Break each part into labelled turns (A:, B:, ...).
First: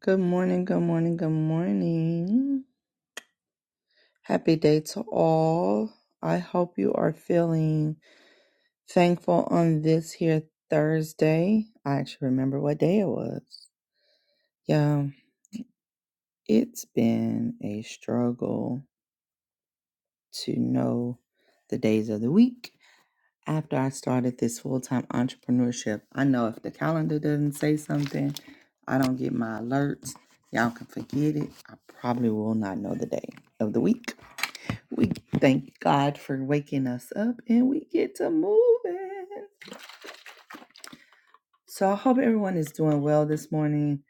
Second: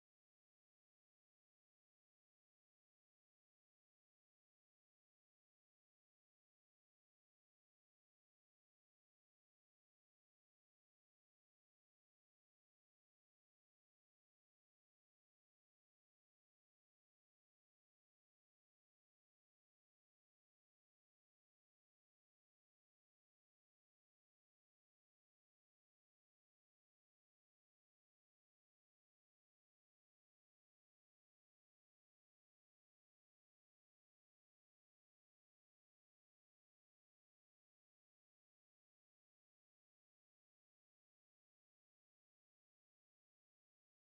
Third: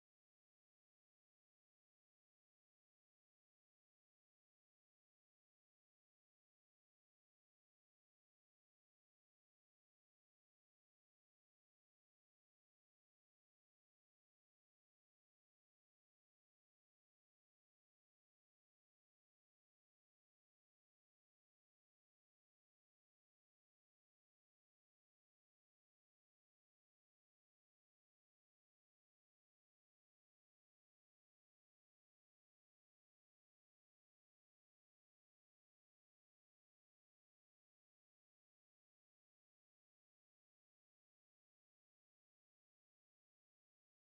A: Good morning, good morning, good morning. Happy day to all. I hope you are feeling thankful on this here Thursday. I actually remember what day it was. Yeah, it's been a struggle to know the days of the week after I started this full time entrepreneurship. I know if the calendar doesn't say something, I don't get my alerts. Y'all can forget it. I probably will not know the day of the week We thank God for waking us up and we get to moving. So I hope everyone is doing well this morning.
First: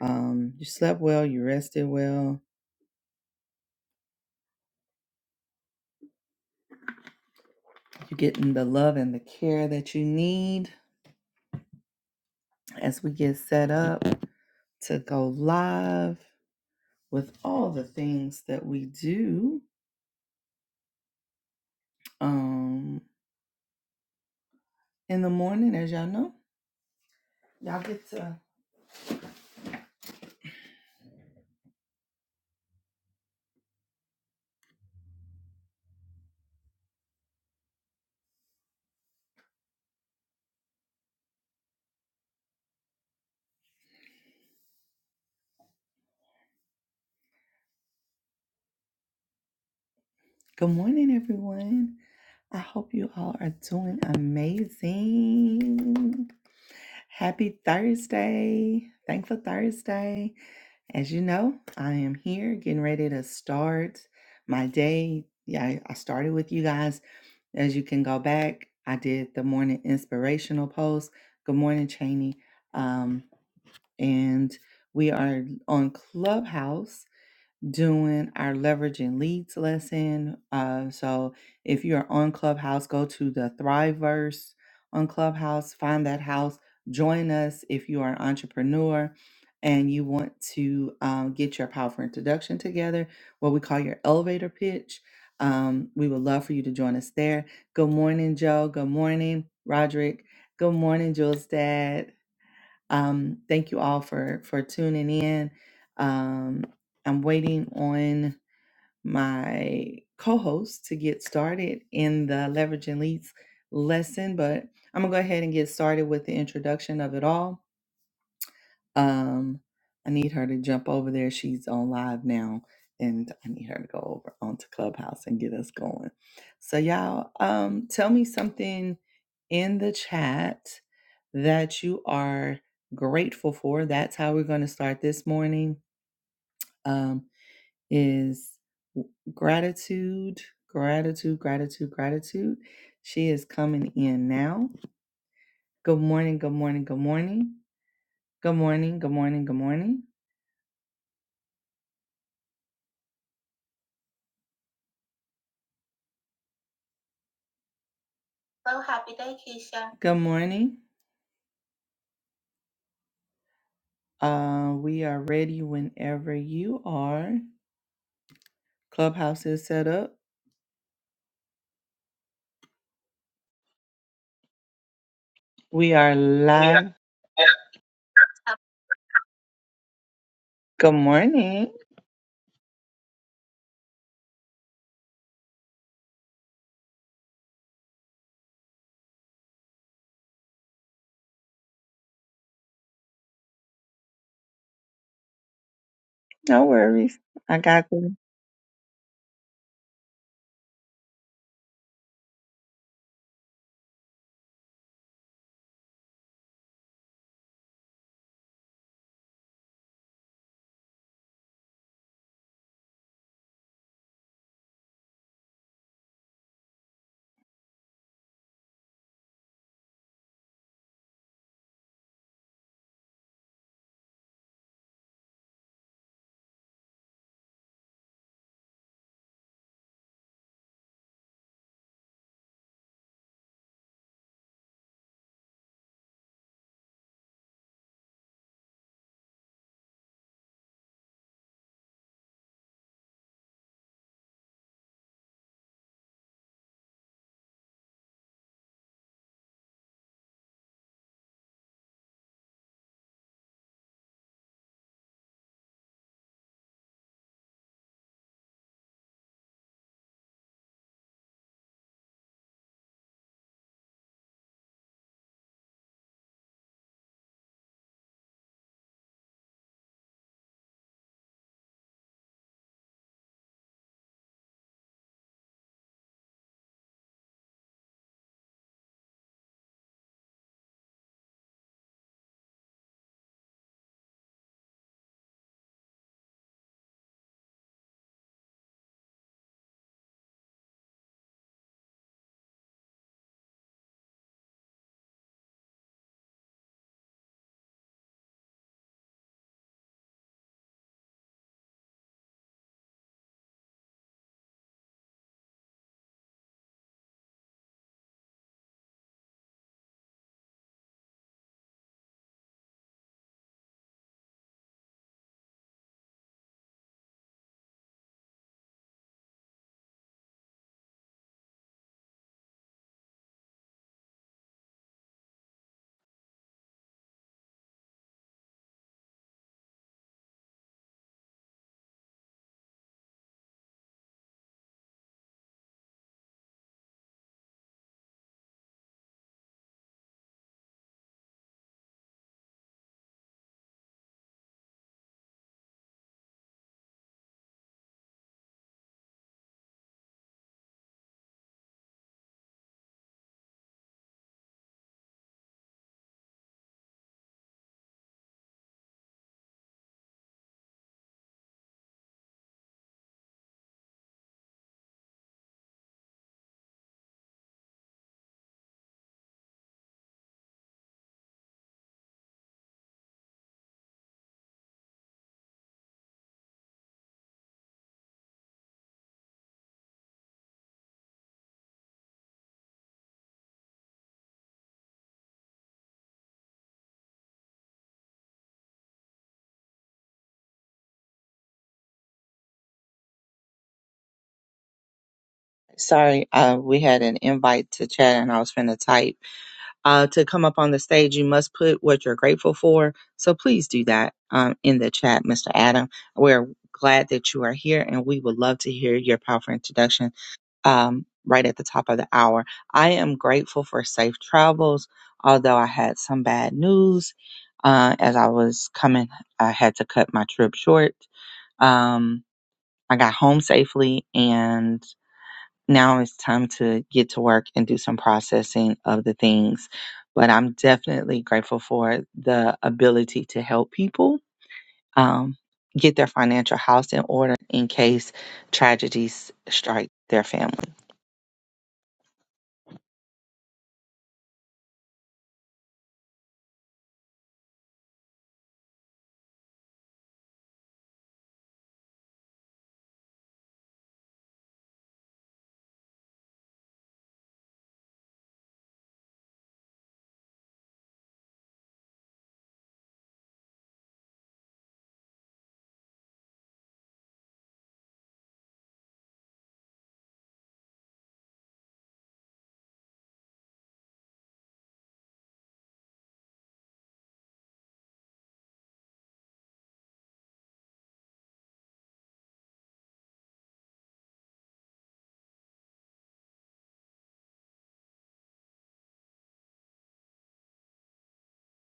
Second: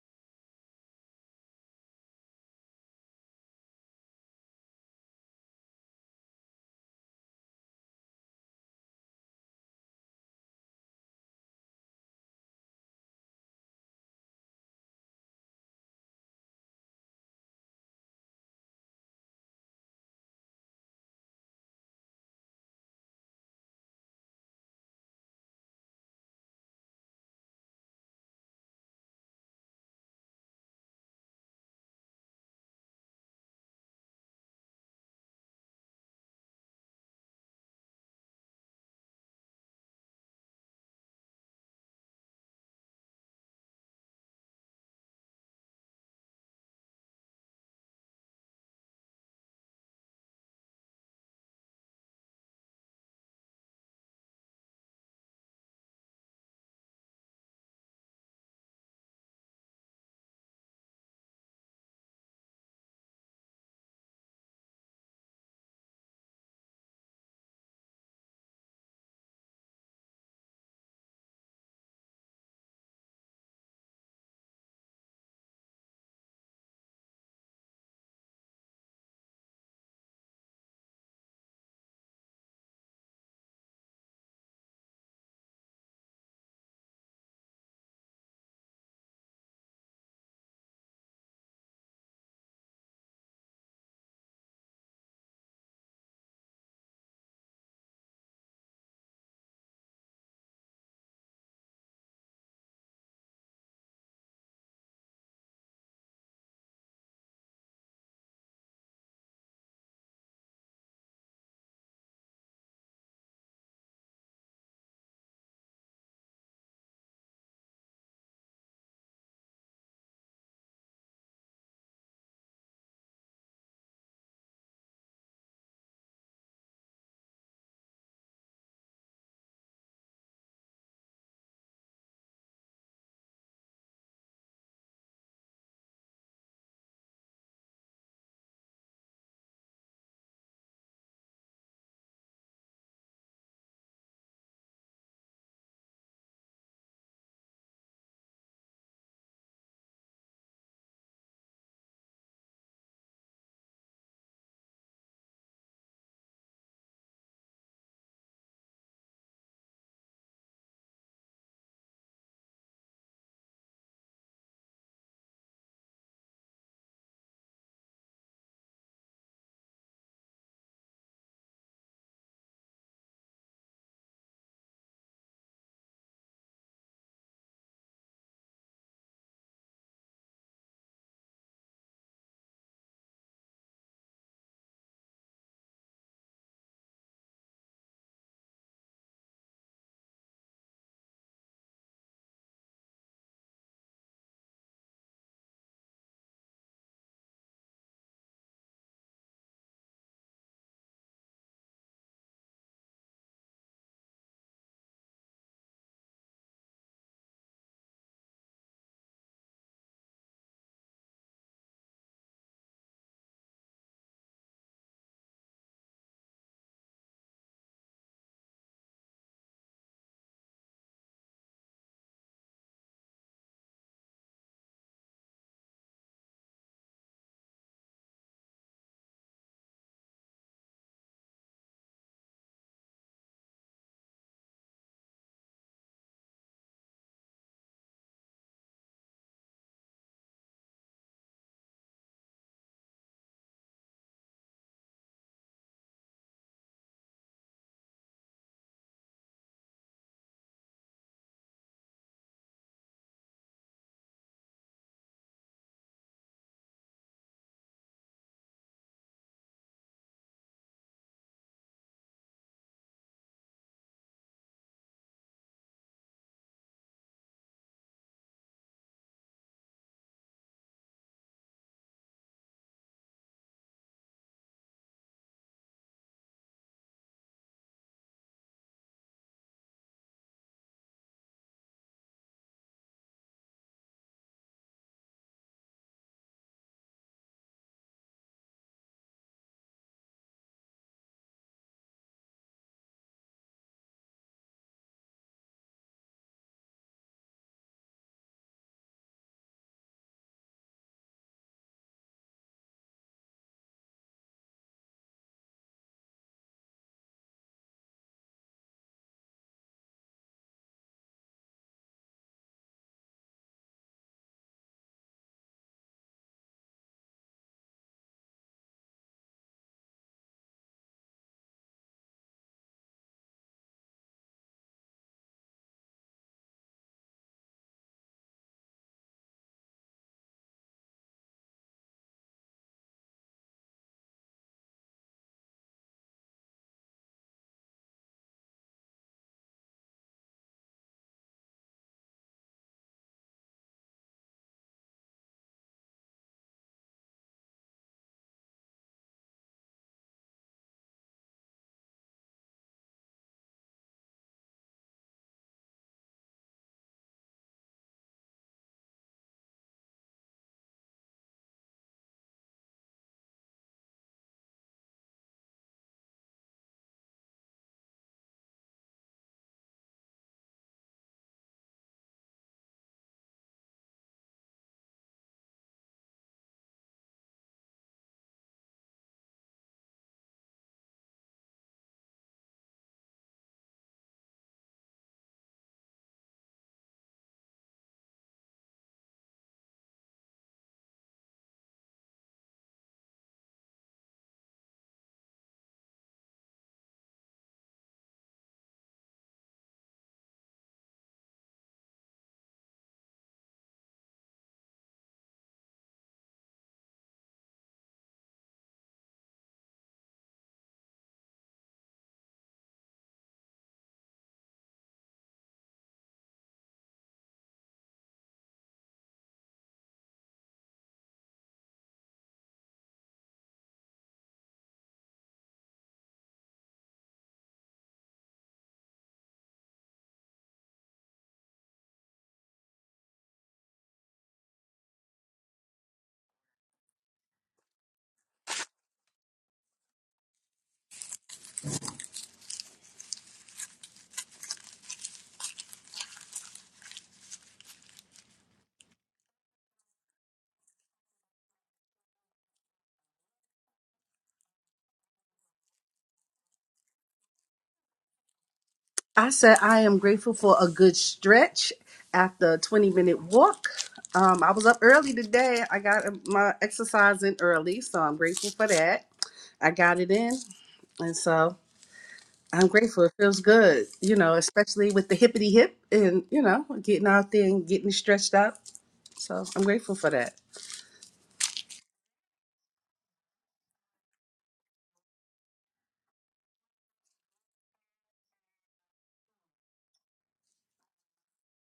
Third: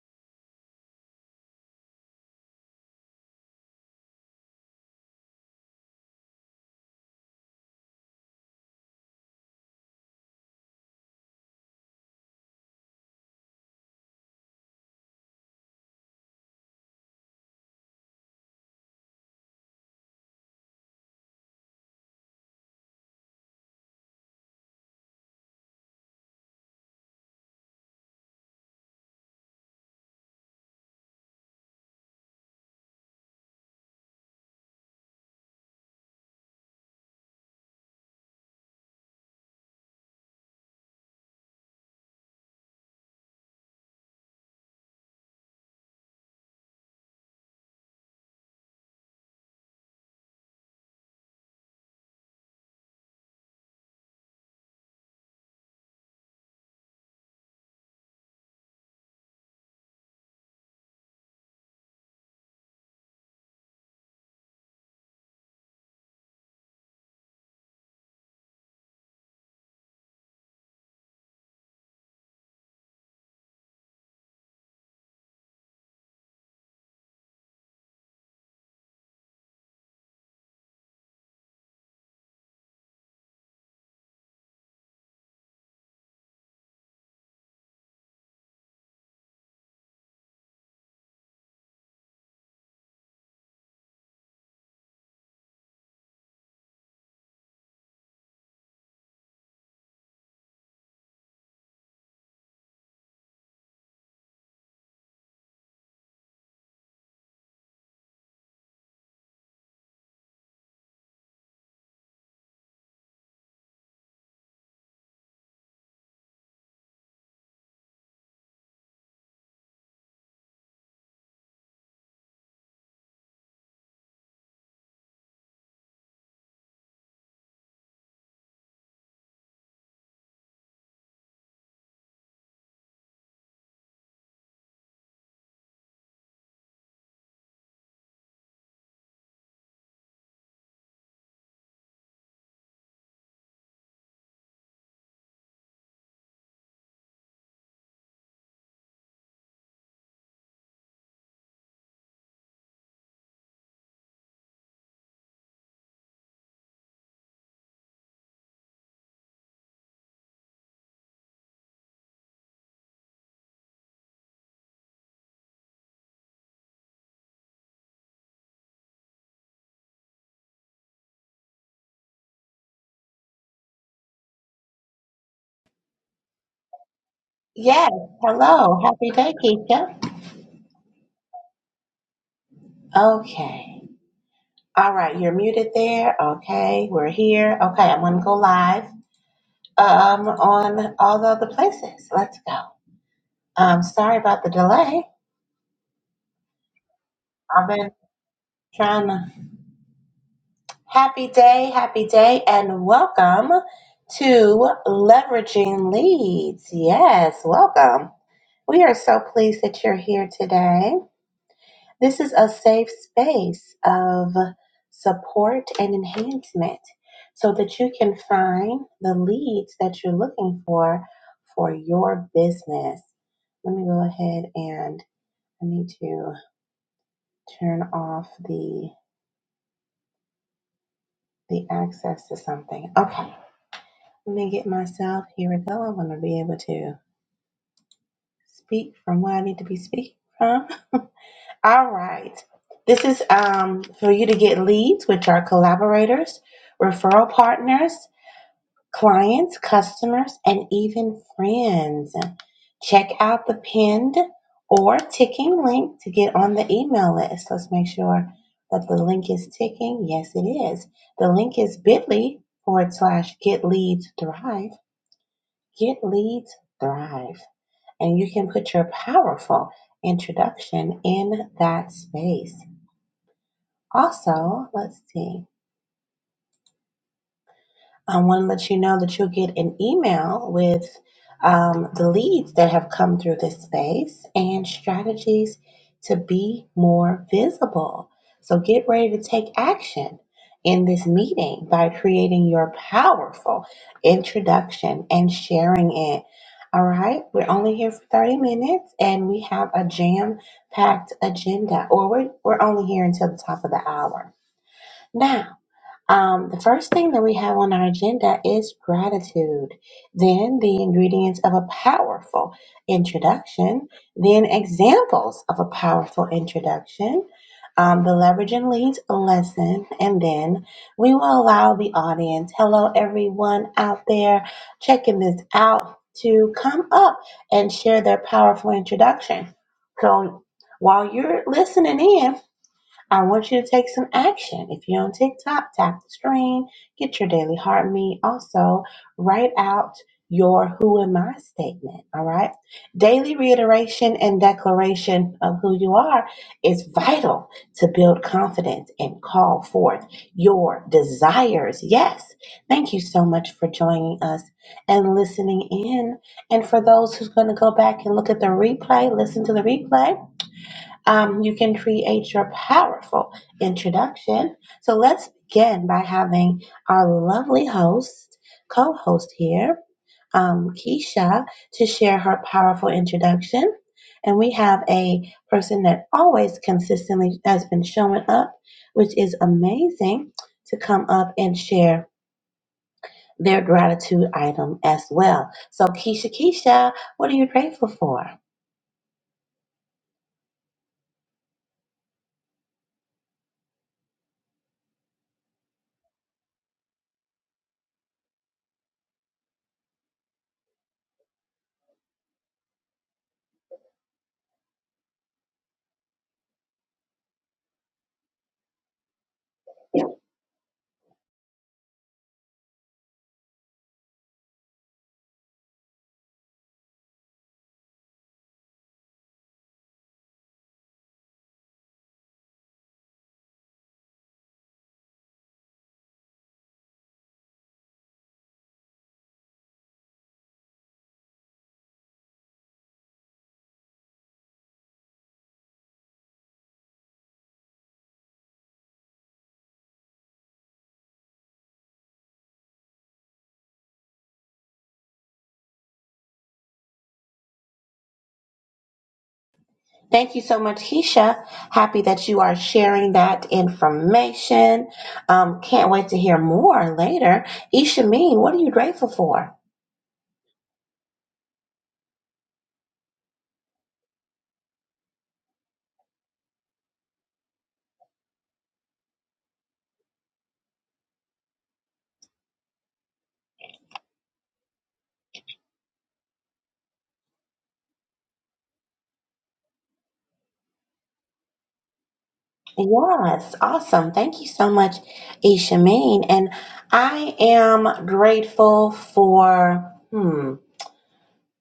A: Um, you slept well, you rested well, you're getting the love and the care that you need as we get set up to go live with all the things that we do um, in the morning, as y'all know. Y'all get to. Good morning, everyone. I hope you all are doing amazing. Happy Thursday. Thankful Thursday. As you know, I am here getting ready to start my day. Yeah, I I started with you guys. As you can go back, I did the morning inspirational post. Good morning, Cheney. Um, and we are on Clubhouse doing our leverage and leads lesson. Uh, so if you're on Clubhouse, go to the Thriveverse on Clubhouse, find that house, join us if you are an entrepreneur and you want to um, get your powerful introduction together, what we call your elevator pitch. Um, we would love for you to join us there. Good morning, Joe. Good morning, Roderick. Good morning, Jules Dad. Um, thank you all for for tuning in. Um, I'm waiting on my co-host to get started in the leverage and leads lesson, but I'm gonna go ahead and get started with the introduction of it all. Um, I need her to jump over there. She's on live now, and I need her to go over onto Clubhouse and get us going. So, y'all, um, tell me something in the chat that you are grateful for. That's how we're going to start this morning. Um, is gratitude, gratitude, gratitude, gratitude. She is coming in now. Good morning, good morning, good morning. Good morning, good morning, good morning. Good morning. Uh, we are ready whenever you are. Clubhouse is set up. We are live.
B: Yes, hello. Happy day, Keisha.
A: Good morning.
B: Okay. All right, you're muted there. Okay, we're here. Okay, I'm gonna go live um on all the other places. Let's go. Um, sorry about the delay.
A: No worries. I
B: I've
A: got
B: been
A: you.
B: trying to happy day, happy day, and welcome to Leveraging Leads. Yes, welcome. We are so pleased that you're here today. This is a safe space of support and enhancement so that you can find the leads that you're looking for for your business. Let me go ahead and I need to turn off the the access to something. Okay. Let me get myself here we go. I'm gonna be able to speak from where I need to be speaking from. All right. This is um, for you to get leads, which are collaborators, referral partners, clients, customers, and even friends. Check out the pinned or ticking link to get on the email list. Let's make sure that the link is ticking. Yes, it is. The link is bit.ly forward slash get leads thrive. Get leads thrive. And you can put your powerful introduction in that space. Also, let's see. I want to let you know that you'll get an email with um, the leads that have come through this space and strategies to be more visible. So get ready to take action in this meeting by creating your powerful introduction and sharing it. All right, we're only here for 30 minutes and we have a jam packed agenda, or we're, we're only here until the top of the hour. Now, Um, the first thing that we have on our agenda is gratitude, then the ingredients of a powerful introduction, then examples of a powerful introduction, um, the leverage and leads lesson, and then we will allow the audience, hello everyone out there checking this out, to come up and share their powerful introduction. So while you're listening in, I want you to take some action. If you're on TikTok, tap the screen, get your daily heart meet. Also, write out your who am I statement. All right. Daily reiteration and declaration of who you are is vital to build confidence and call forth your desires. Yes. Thank you so much for joining us and listening in. And for those who's going to go back and look at the replay, listen to the replay um, you can create your powerful introduction. So let's begin by having our lovely host, co host here, um, Keisha, to share her powerful introduction. And we have a person that always consistently has been showing up, which is amazing, to come up and share their gratitude item as well. So, Keisha, Keisha, what are you grateful for?
A: Sorry, uh, we had an invite to chat and I was finna type. Uh, to come up on the stage, you must put what you're grateful for. So please do that um, in the chat, Mr. Adam. We're glad that you are here and we would love to hear your powerful introduction um, right at the top of the hour. I am grateful for safe travels, although I had some bad news uh, as I was coming. I had to cut my trip short. Um, I got home safely, and now it's time to get to work and do some processing of the things. But I'm definitely grateful for the ability to help people. Um, Get their financial house in order in case tragedies strike their family.
B: Thank you so much, Keisha. Happy that you are sharing that information. Um, can't wait to hear more later. Isha Mean, what are you grateful
C: I
B: for?
C: said I am grateful for a good stretch after a 20 minute walk. Um, I was up early today. I got my exercise in early, so I'm grateful for that. I got it in, and so I'm grateful. It feels good, you know, especially with the hippity hip and, you know, getting out there and getting stretched up. So I'm grateful for that.
B: Yes, awesome. Thank you so much, Isha Mean. And I am grateful for. Hmm.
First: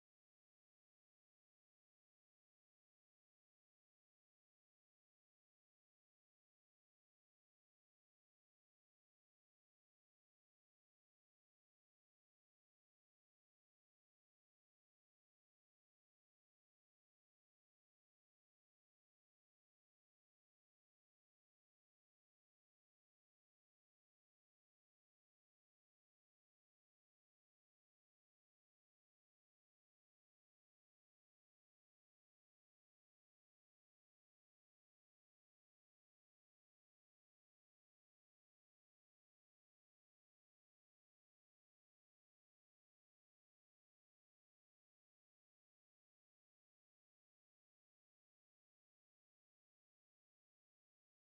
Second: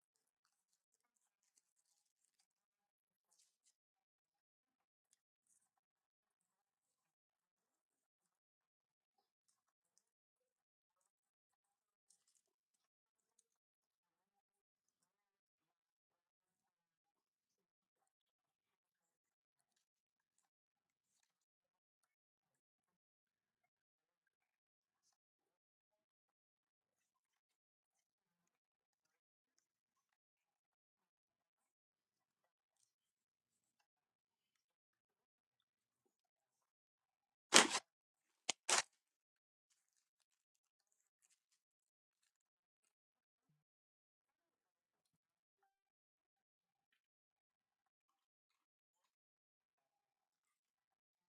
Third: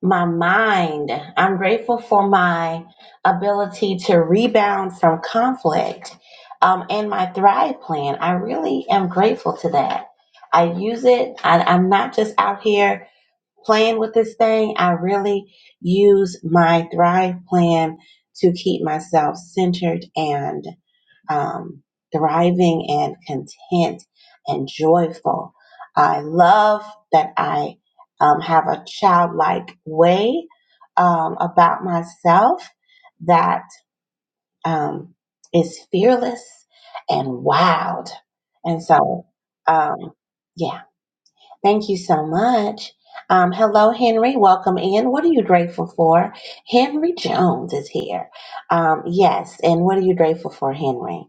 B: my mind. I'm grateful for my ability to rebound from conflict um, and my Thrive plan. I really am grateful to that. I use it, I, I'm not just out here playing with this thing. I really use my Thrive plan to keep myself centered and um, thriving and content and joyful. I love that I um, have a childlike way um, about myself that um, is fearless and wild. And so, um, yeah. Thank you so much. Um, hello, Henry. Welcome in. What are you grateful for? Henry Jones is here. Um, yes. And what are you grateful for, Henry?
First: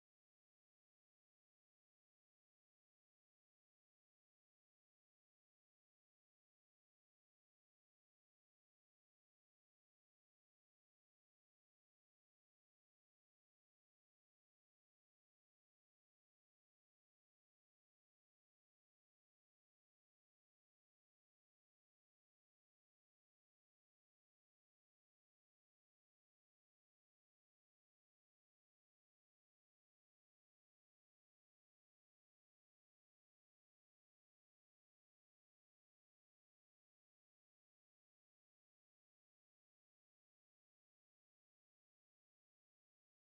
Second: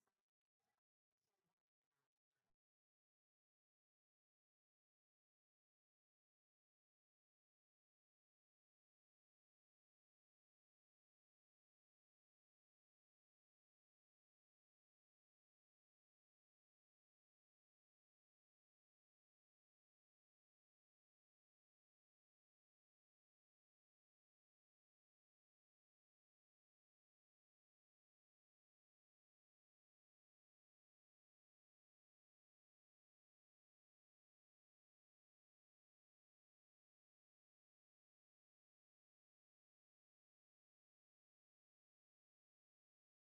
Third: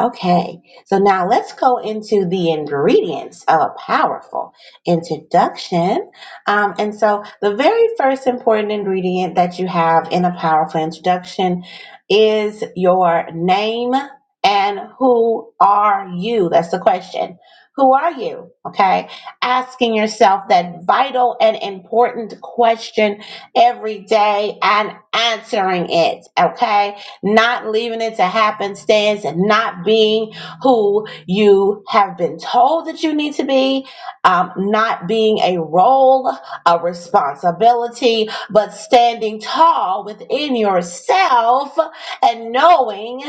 B: Okay. So now let's go into the ingredients of a powerful introduction. Um, and so the very first important ingredient that you have in a powerful introduction is your name and who are you? That's the question. Who are you? Okay asking yourself that vital and important question every day and answering it, okay? Not leaving it to happenstance and not being who you have been told that you need to be, um, not being a role, a responsibility, but standing tall within yourself and knowing.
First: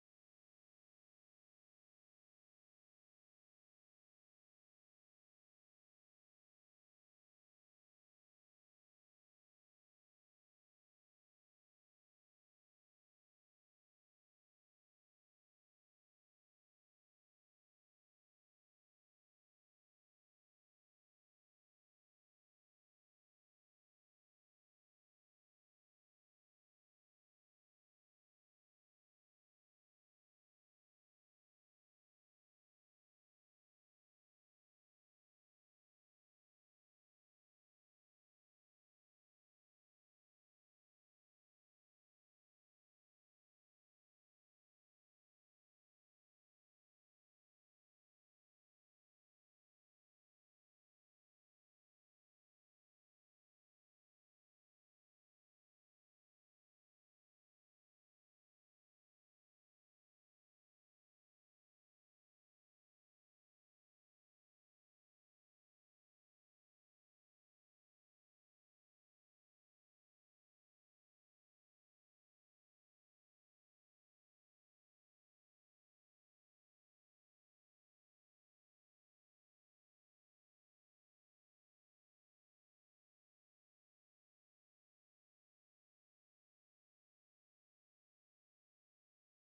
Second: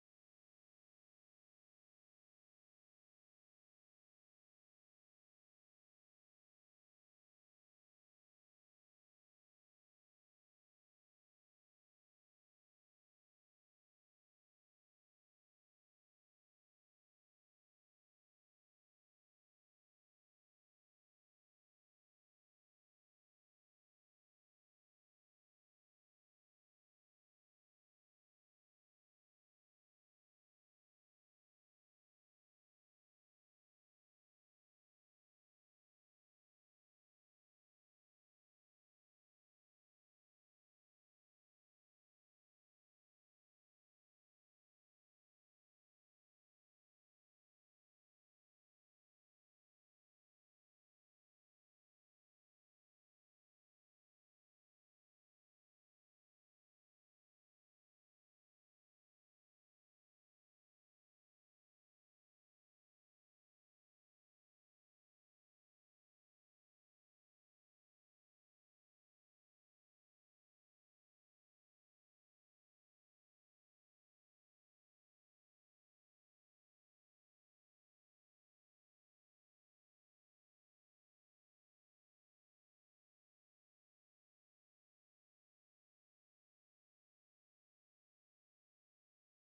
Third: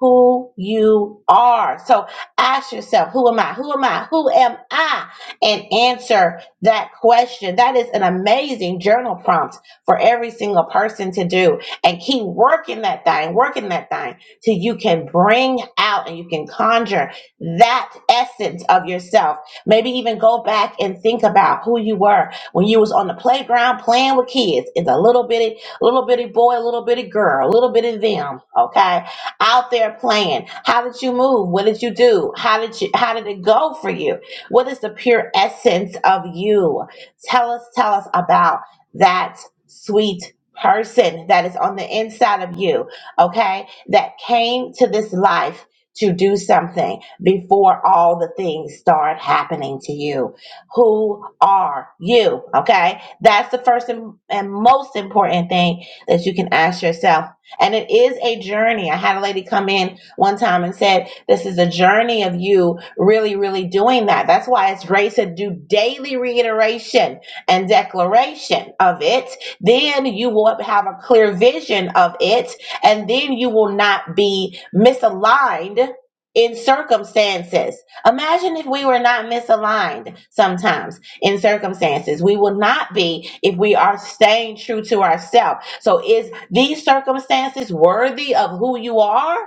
B: Who you are. So ask yourself, who am I? Who am I? Who am I? and answer that question. That is an amazing journal prompt for every single person to do and keep working that thing, working that thing till you can bring out and you can conjure that essence of yourself. Maybe even go back and think about who you were when you was on the playground playing with kids. It's a little bitty, little bitty boy, little bitty girl, little bitty them, okay? Out there playing. How did you move? What did you do? How did you how did it go for you? What is the pure essence of you? Tell us, tell us about that sweet person that is on the inside of you, okay? That came to this life to do something before all the things start happening to you. Who are you? Okay? That's the first and, and most important thing that you can ask yourself. And it is a journey. I had a lady come in one time and said, this is a journey of you really, really doing that. That's why it's great to do daily reiteration and declaration of it. Then you will have a clear vision of it, and then you will not be misaligned in circumstances. Imagine if we were not misaligned sometimes in circumstances. We will not be if we are staying true to ourselves. So is these circumstances worthy of who you are?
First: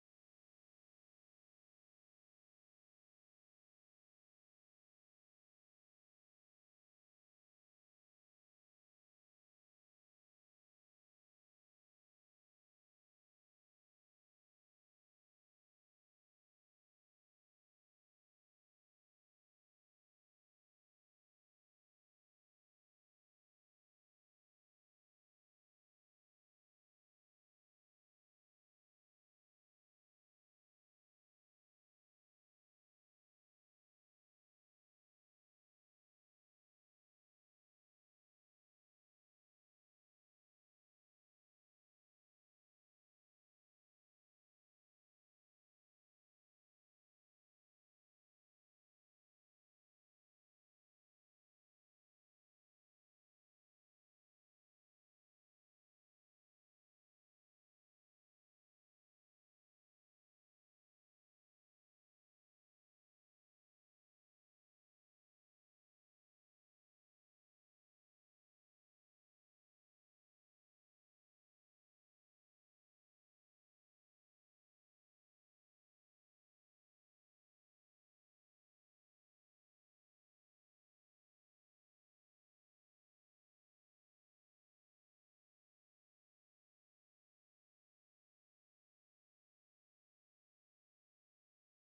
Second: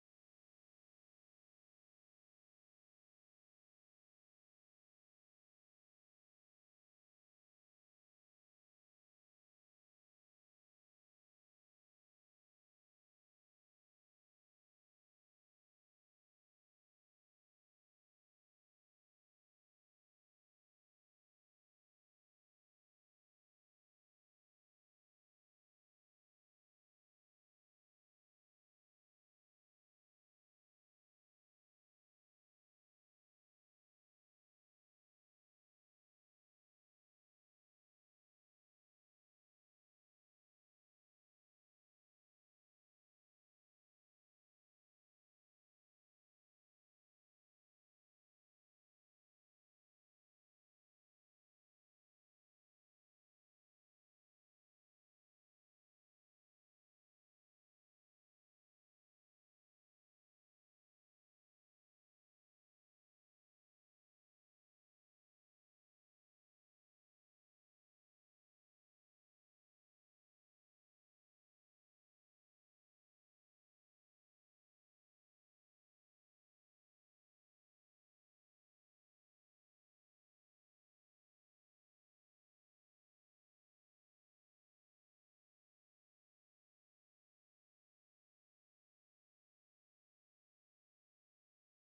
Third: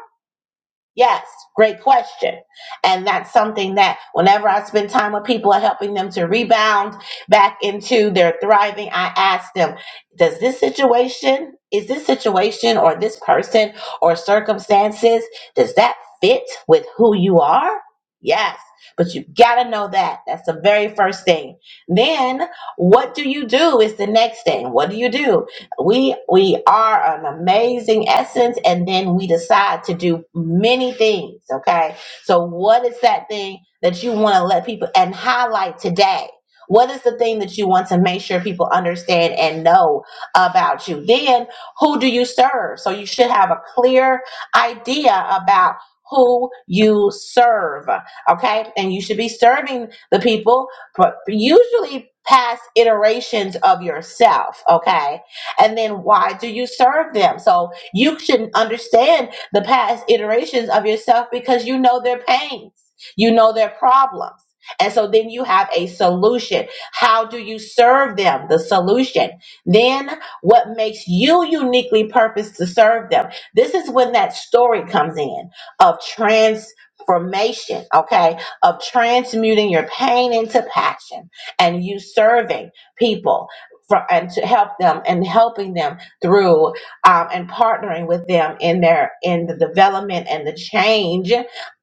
B: Yes, great question. And that's something that whenever I spend time with people and helping them to rebound back into their thriving, I ask them, does this situation, is this situation or this person or circumstances, does that fit with who you are? Yes, but you got to know that. That's the very first thing. Then what do you do is the next thing. What do you do? we we are an amazing essence and then we decide to do many things okay so what is that thing that you want to let people and highlight today what is the thing that you want to make sure people understand and know about you then who do you serve so you should have a clear idea about who you serve okay and you should be serving the people but usually past iterations of yourself okay and then why do you serve them? So you should understand the past iterations of yourself because you know their pains, you know their problems. And so then you have a solution. How do you serve them? The solution. Then what makes you uniquely purposed to serve them? This is when that story comes in of transformation, okay? Of transmuting your pain into passion and you serving people for, and to help them and helping them through um, and partnering with them in their in the development and the change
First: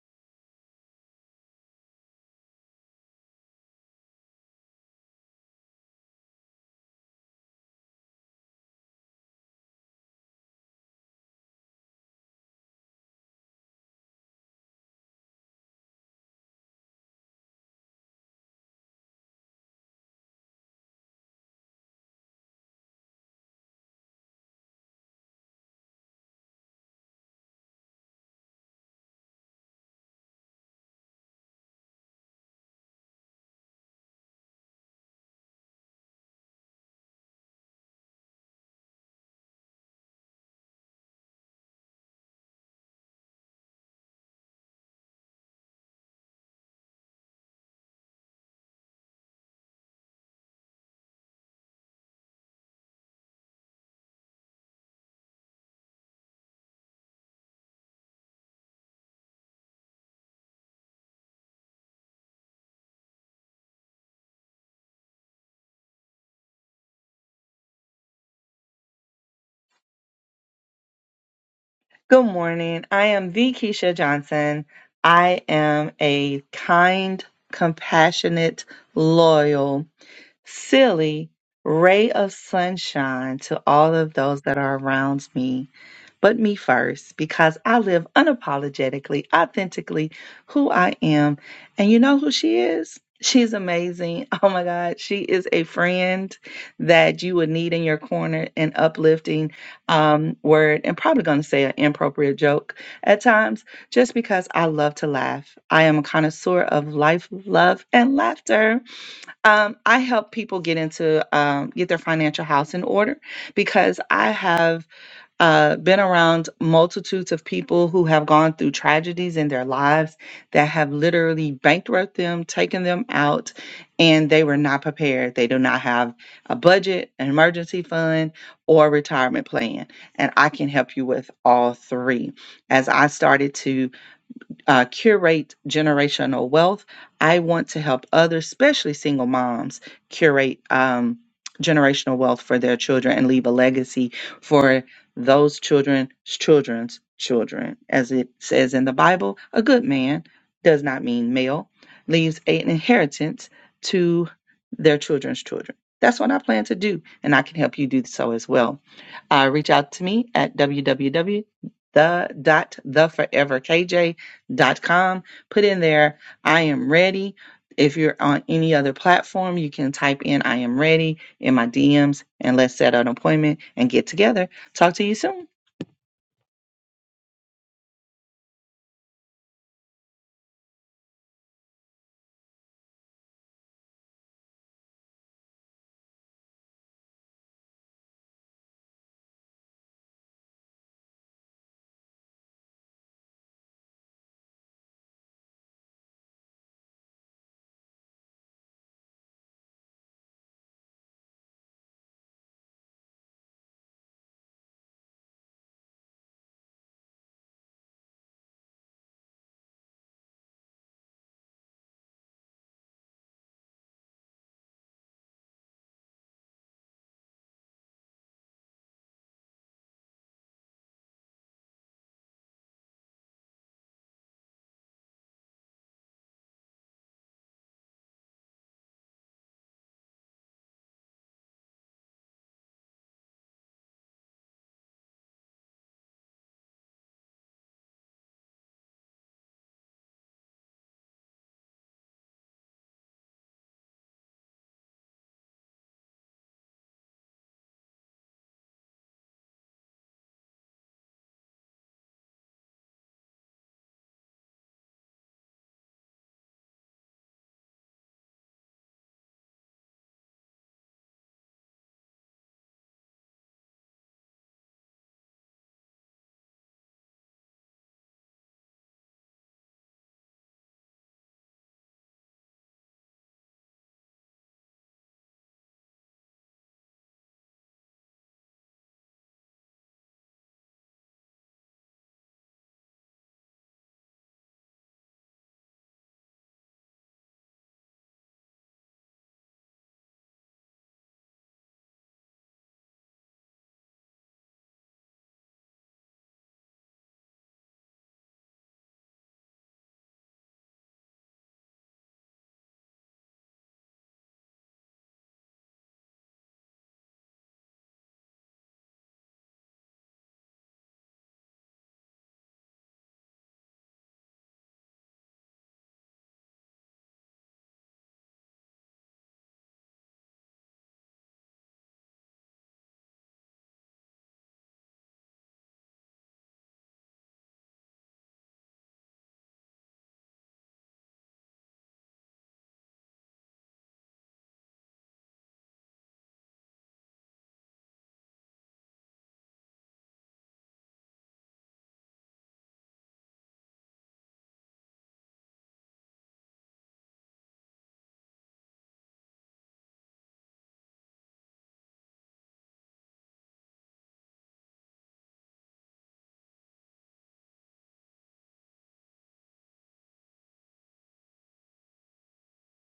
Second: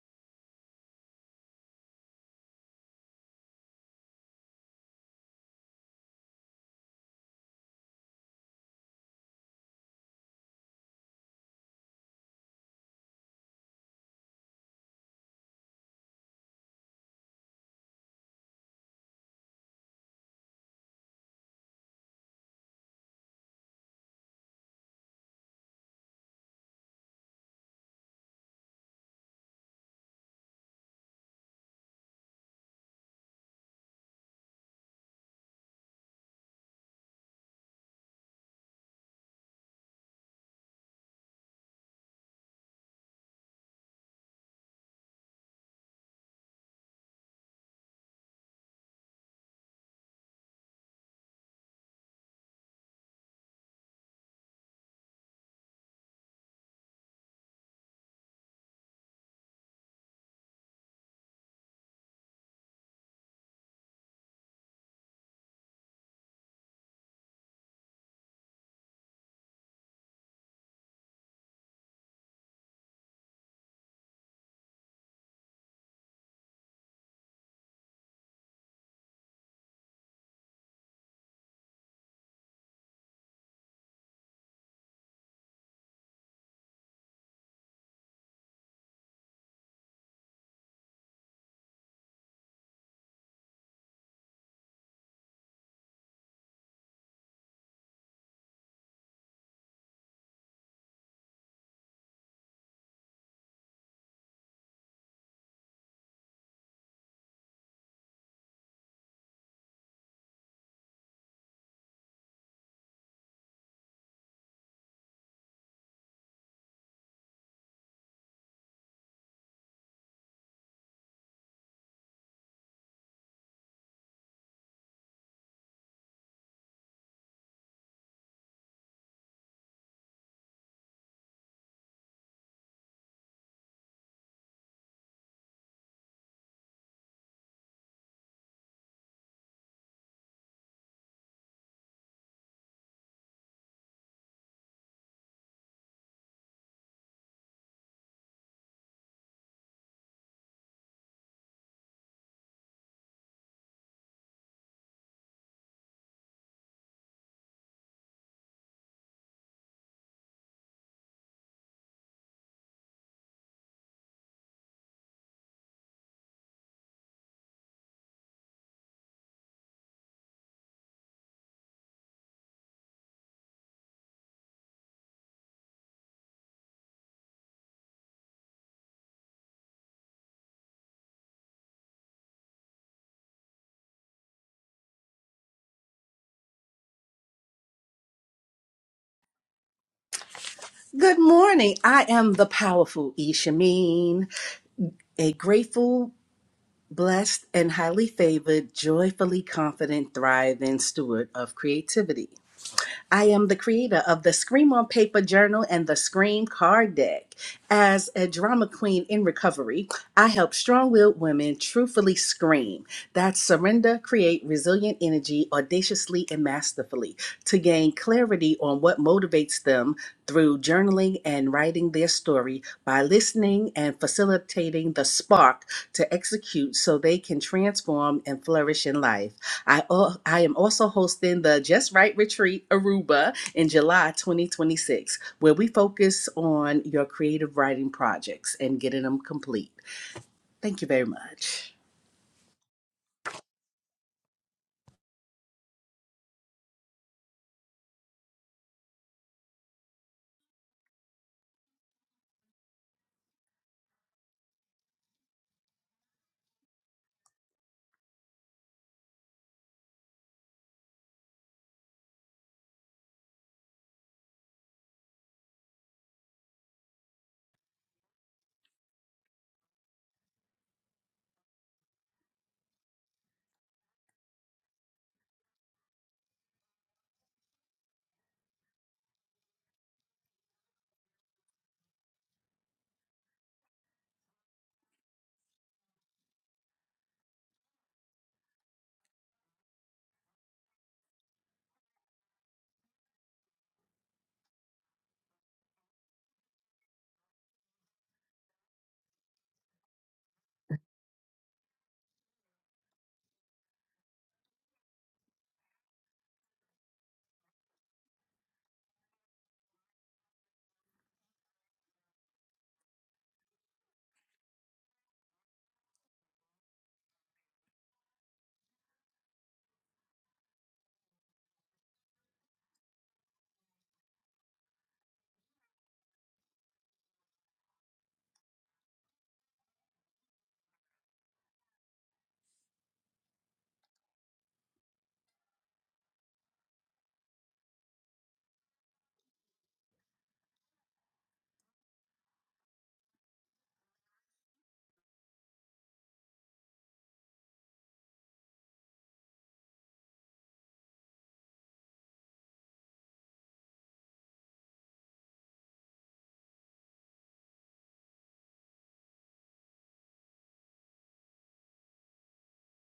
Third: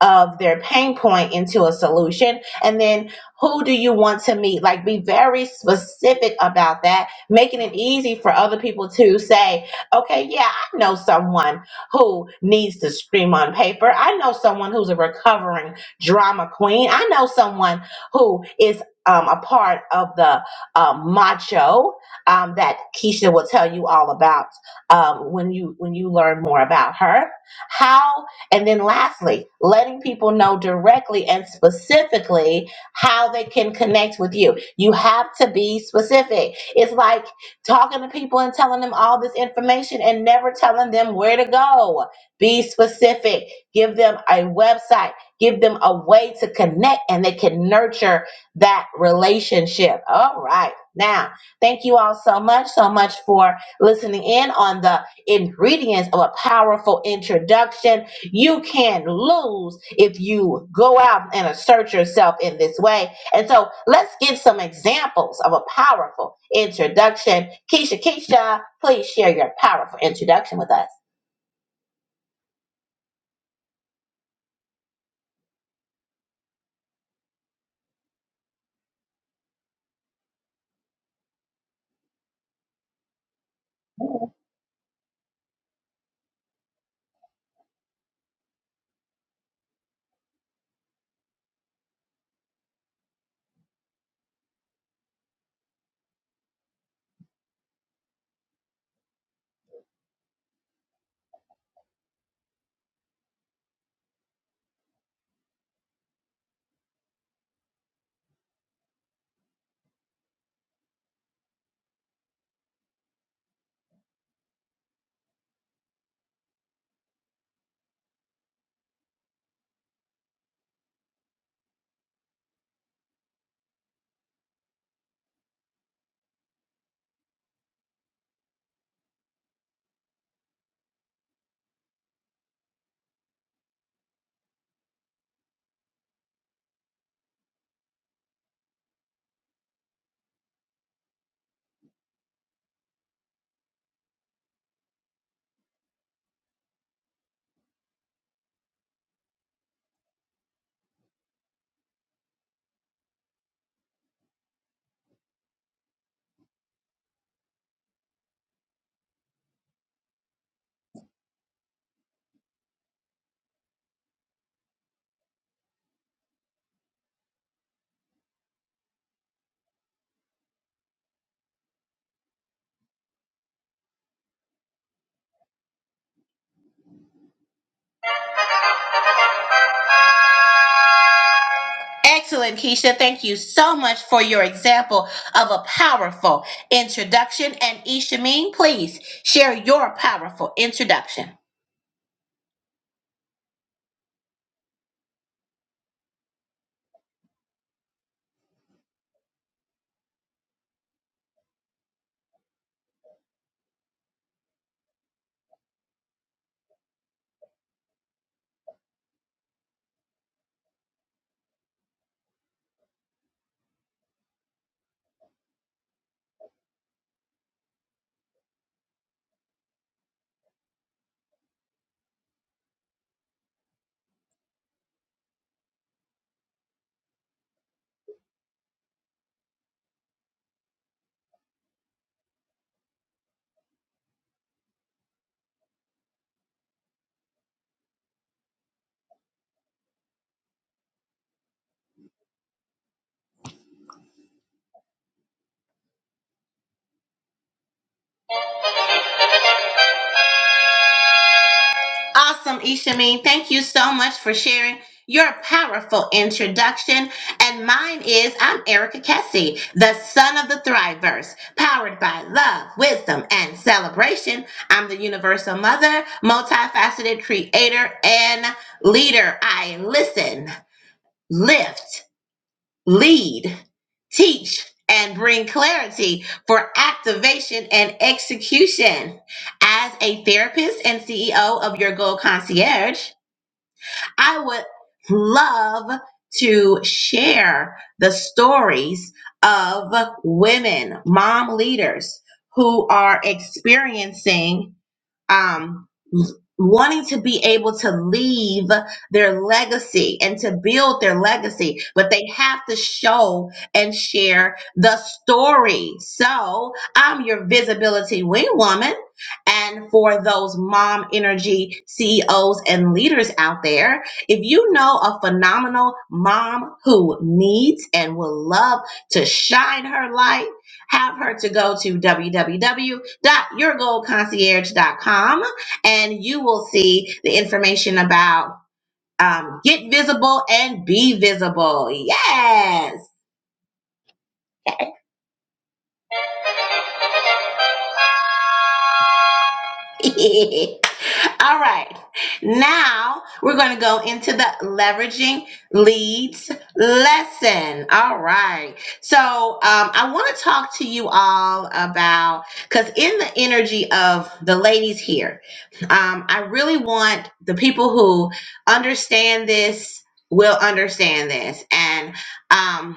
B: of their pain point into a solution and then who do you want to meet like be very specific about that making it easy for other people to say okay yeah i know someone who needs to scream on paper i know someone who's a recovering drama queen i know someone who is um, a part of the uh, macho um, that Keisha will tell you all about um, when you when you learn more about her. How and then lastly, letting people know directly and specifically how they can connect with you. You have to be specific. It's like talking to people and telling them all this information and never telling them where to go. Be specific. Give them a website. Give them a way to connect, and they can nurture that relationship. All right, now. Thank you all so much, so much for listening in on the ingredients of a powerful introduction. You can't lose if you go out and assert yourself in this way. And so let's give some examples of a powerful introduction. Keisha, Keisha, please share your powerful introduction with us.
A: Good morning. I am the Keisha Johnson. I am a kind, compassionate, loyal, silly ray of sunshine to all of those that are around me. but me first because I live unapologetically, authentically who I am. And you know who she is? She's amazing. Oh my God. She is a friend that you would need in your corner, an uplifting um, word, and probably going to say an inappropriate joke at times, just because I love to laugh. I am a connoisseur of life, love, and laughter. Um, I help people get into um, get their financial house in order because I have uh, been around multitudes of people who have gone through tragedies in their lives that have literally bankrupted them, taken them out, and they were not prepared. They do not have a budget, an emergency fund, or a retirement plan. And I can help you with all three. As I started to uh, curate generational wealth. I want to help others, especially single moms, curate um, generational wealth for their children and leave a legacy for those children's children's children. As it says in the Bible, a good man does not mean male, leaves an inheritance to their children's children. That's what I plan to do, and I can help you do so as well. Uh, reach out to me at www The dot the dot com. Put in there, I am ready. If you're on any other platform, you can type in, I am ready in my DMs and let's set an appointment and get together. Talk to you soon.
B: Excellent, Keisha. Thank you so much for your example of a powerful introduction. And Ishameen, please share your powerful
C: Good
B: introduction.
C: morning. I am the powerful Ishameen, a grateful Blessed and highly favored, joyfully confident, thriving steward of creativity. I am the creator of the Scream on Paper Journal and the Scream Card Deck. As a drama queen in recovery, I help strong willed women truthfully scream. That's surrender, create resilient energy audaciously and masterfully to gain clarity on what motivates them through journaling and writing their story by listening and facilitating the spark to execute so they can transform and flourish in life. I, uh, I am also hosting the Just Right Retreat Aruba in July 2026, where we focus on your creative writing projects and getting them complete. Thank you very much.
B: Awesome, Ishameen. Thank you so much for sharing your powerful introduction. And mine is I'm Erica Kessie, the son of the Thriverse, powered by love, wisdom, and celebration. I'm the universal mother, multifaceted creator, and leader. I listen, lift. lead, teach, and bring clarity for activation and execution. As a therapist and CEO of Your Goal Concierge, I would love to share the stories of women, mom leaders who are experiencing um, wanting to be able to leave their legacy and to build their legacy, but they have to show and share the story. So I'm your visibility wing woman. And for those mom energy CEOs and leaders out there, if you know a phenomenal mom who needs and will love to shine her light, have her to go to w w w dot your goal concierge dot com, and you will see the information about um, get visible and be visible. Yes. All right. Now we're going to go into the leveraging leads lesson. All right. So um, I want to talk to you all about, because in the energy of the ladies here, um, I really want the people who understand this will understand this. And um,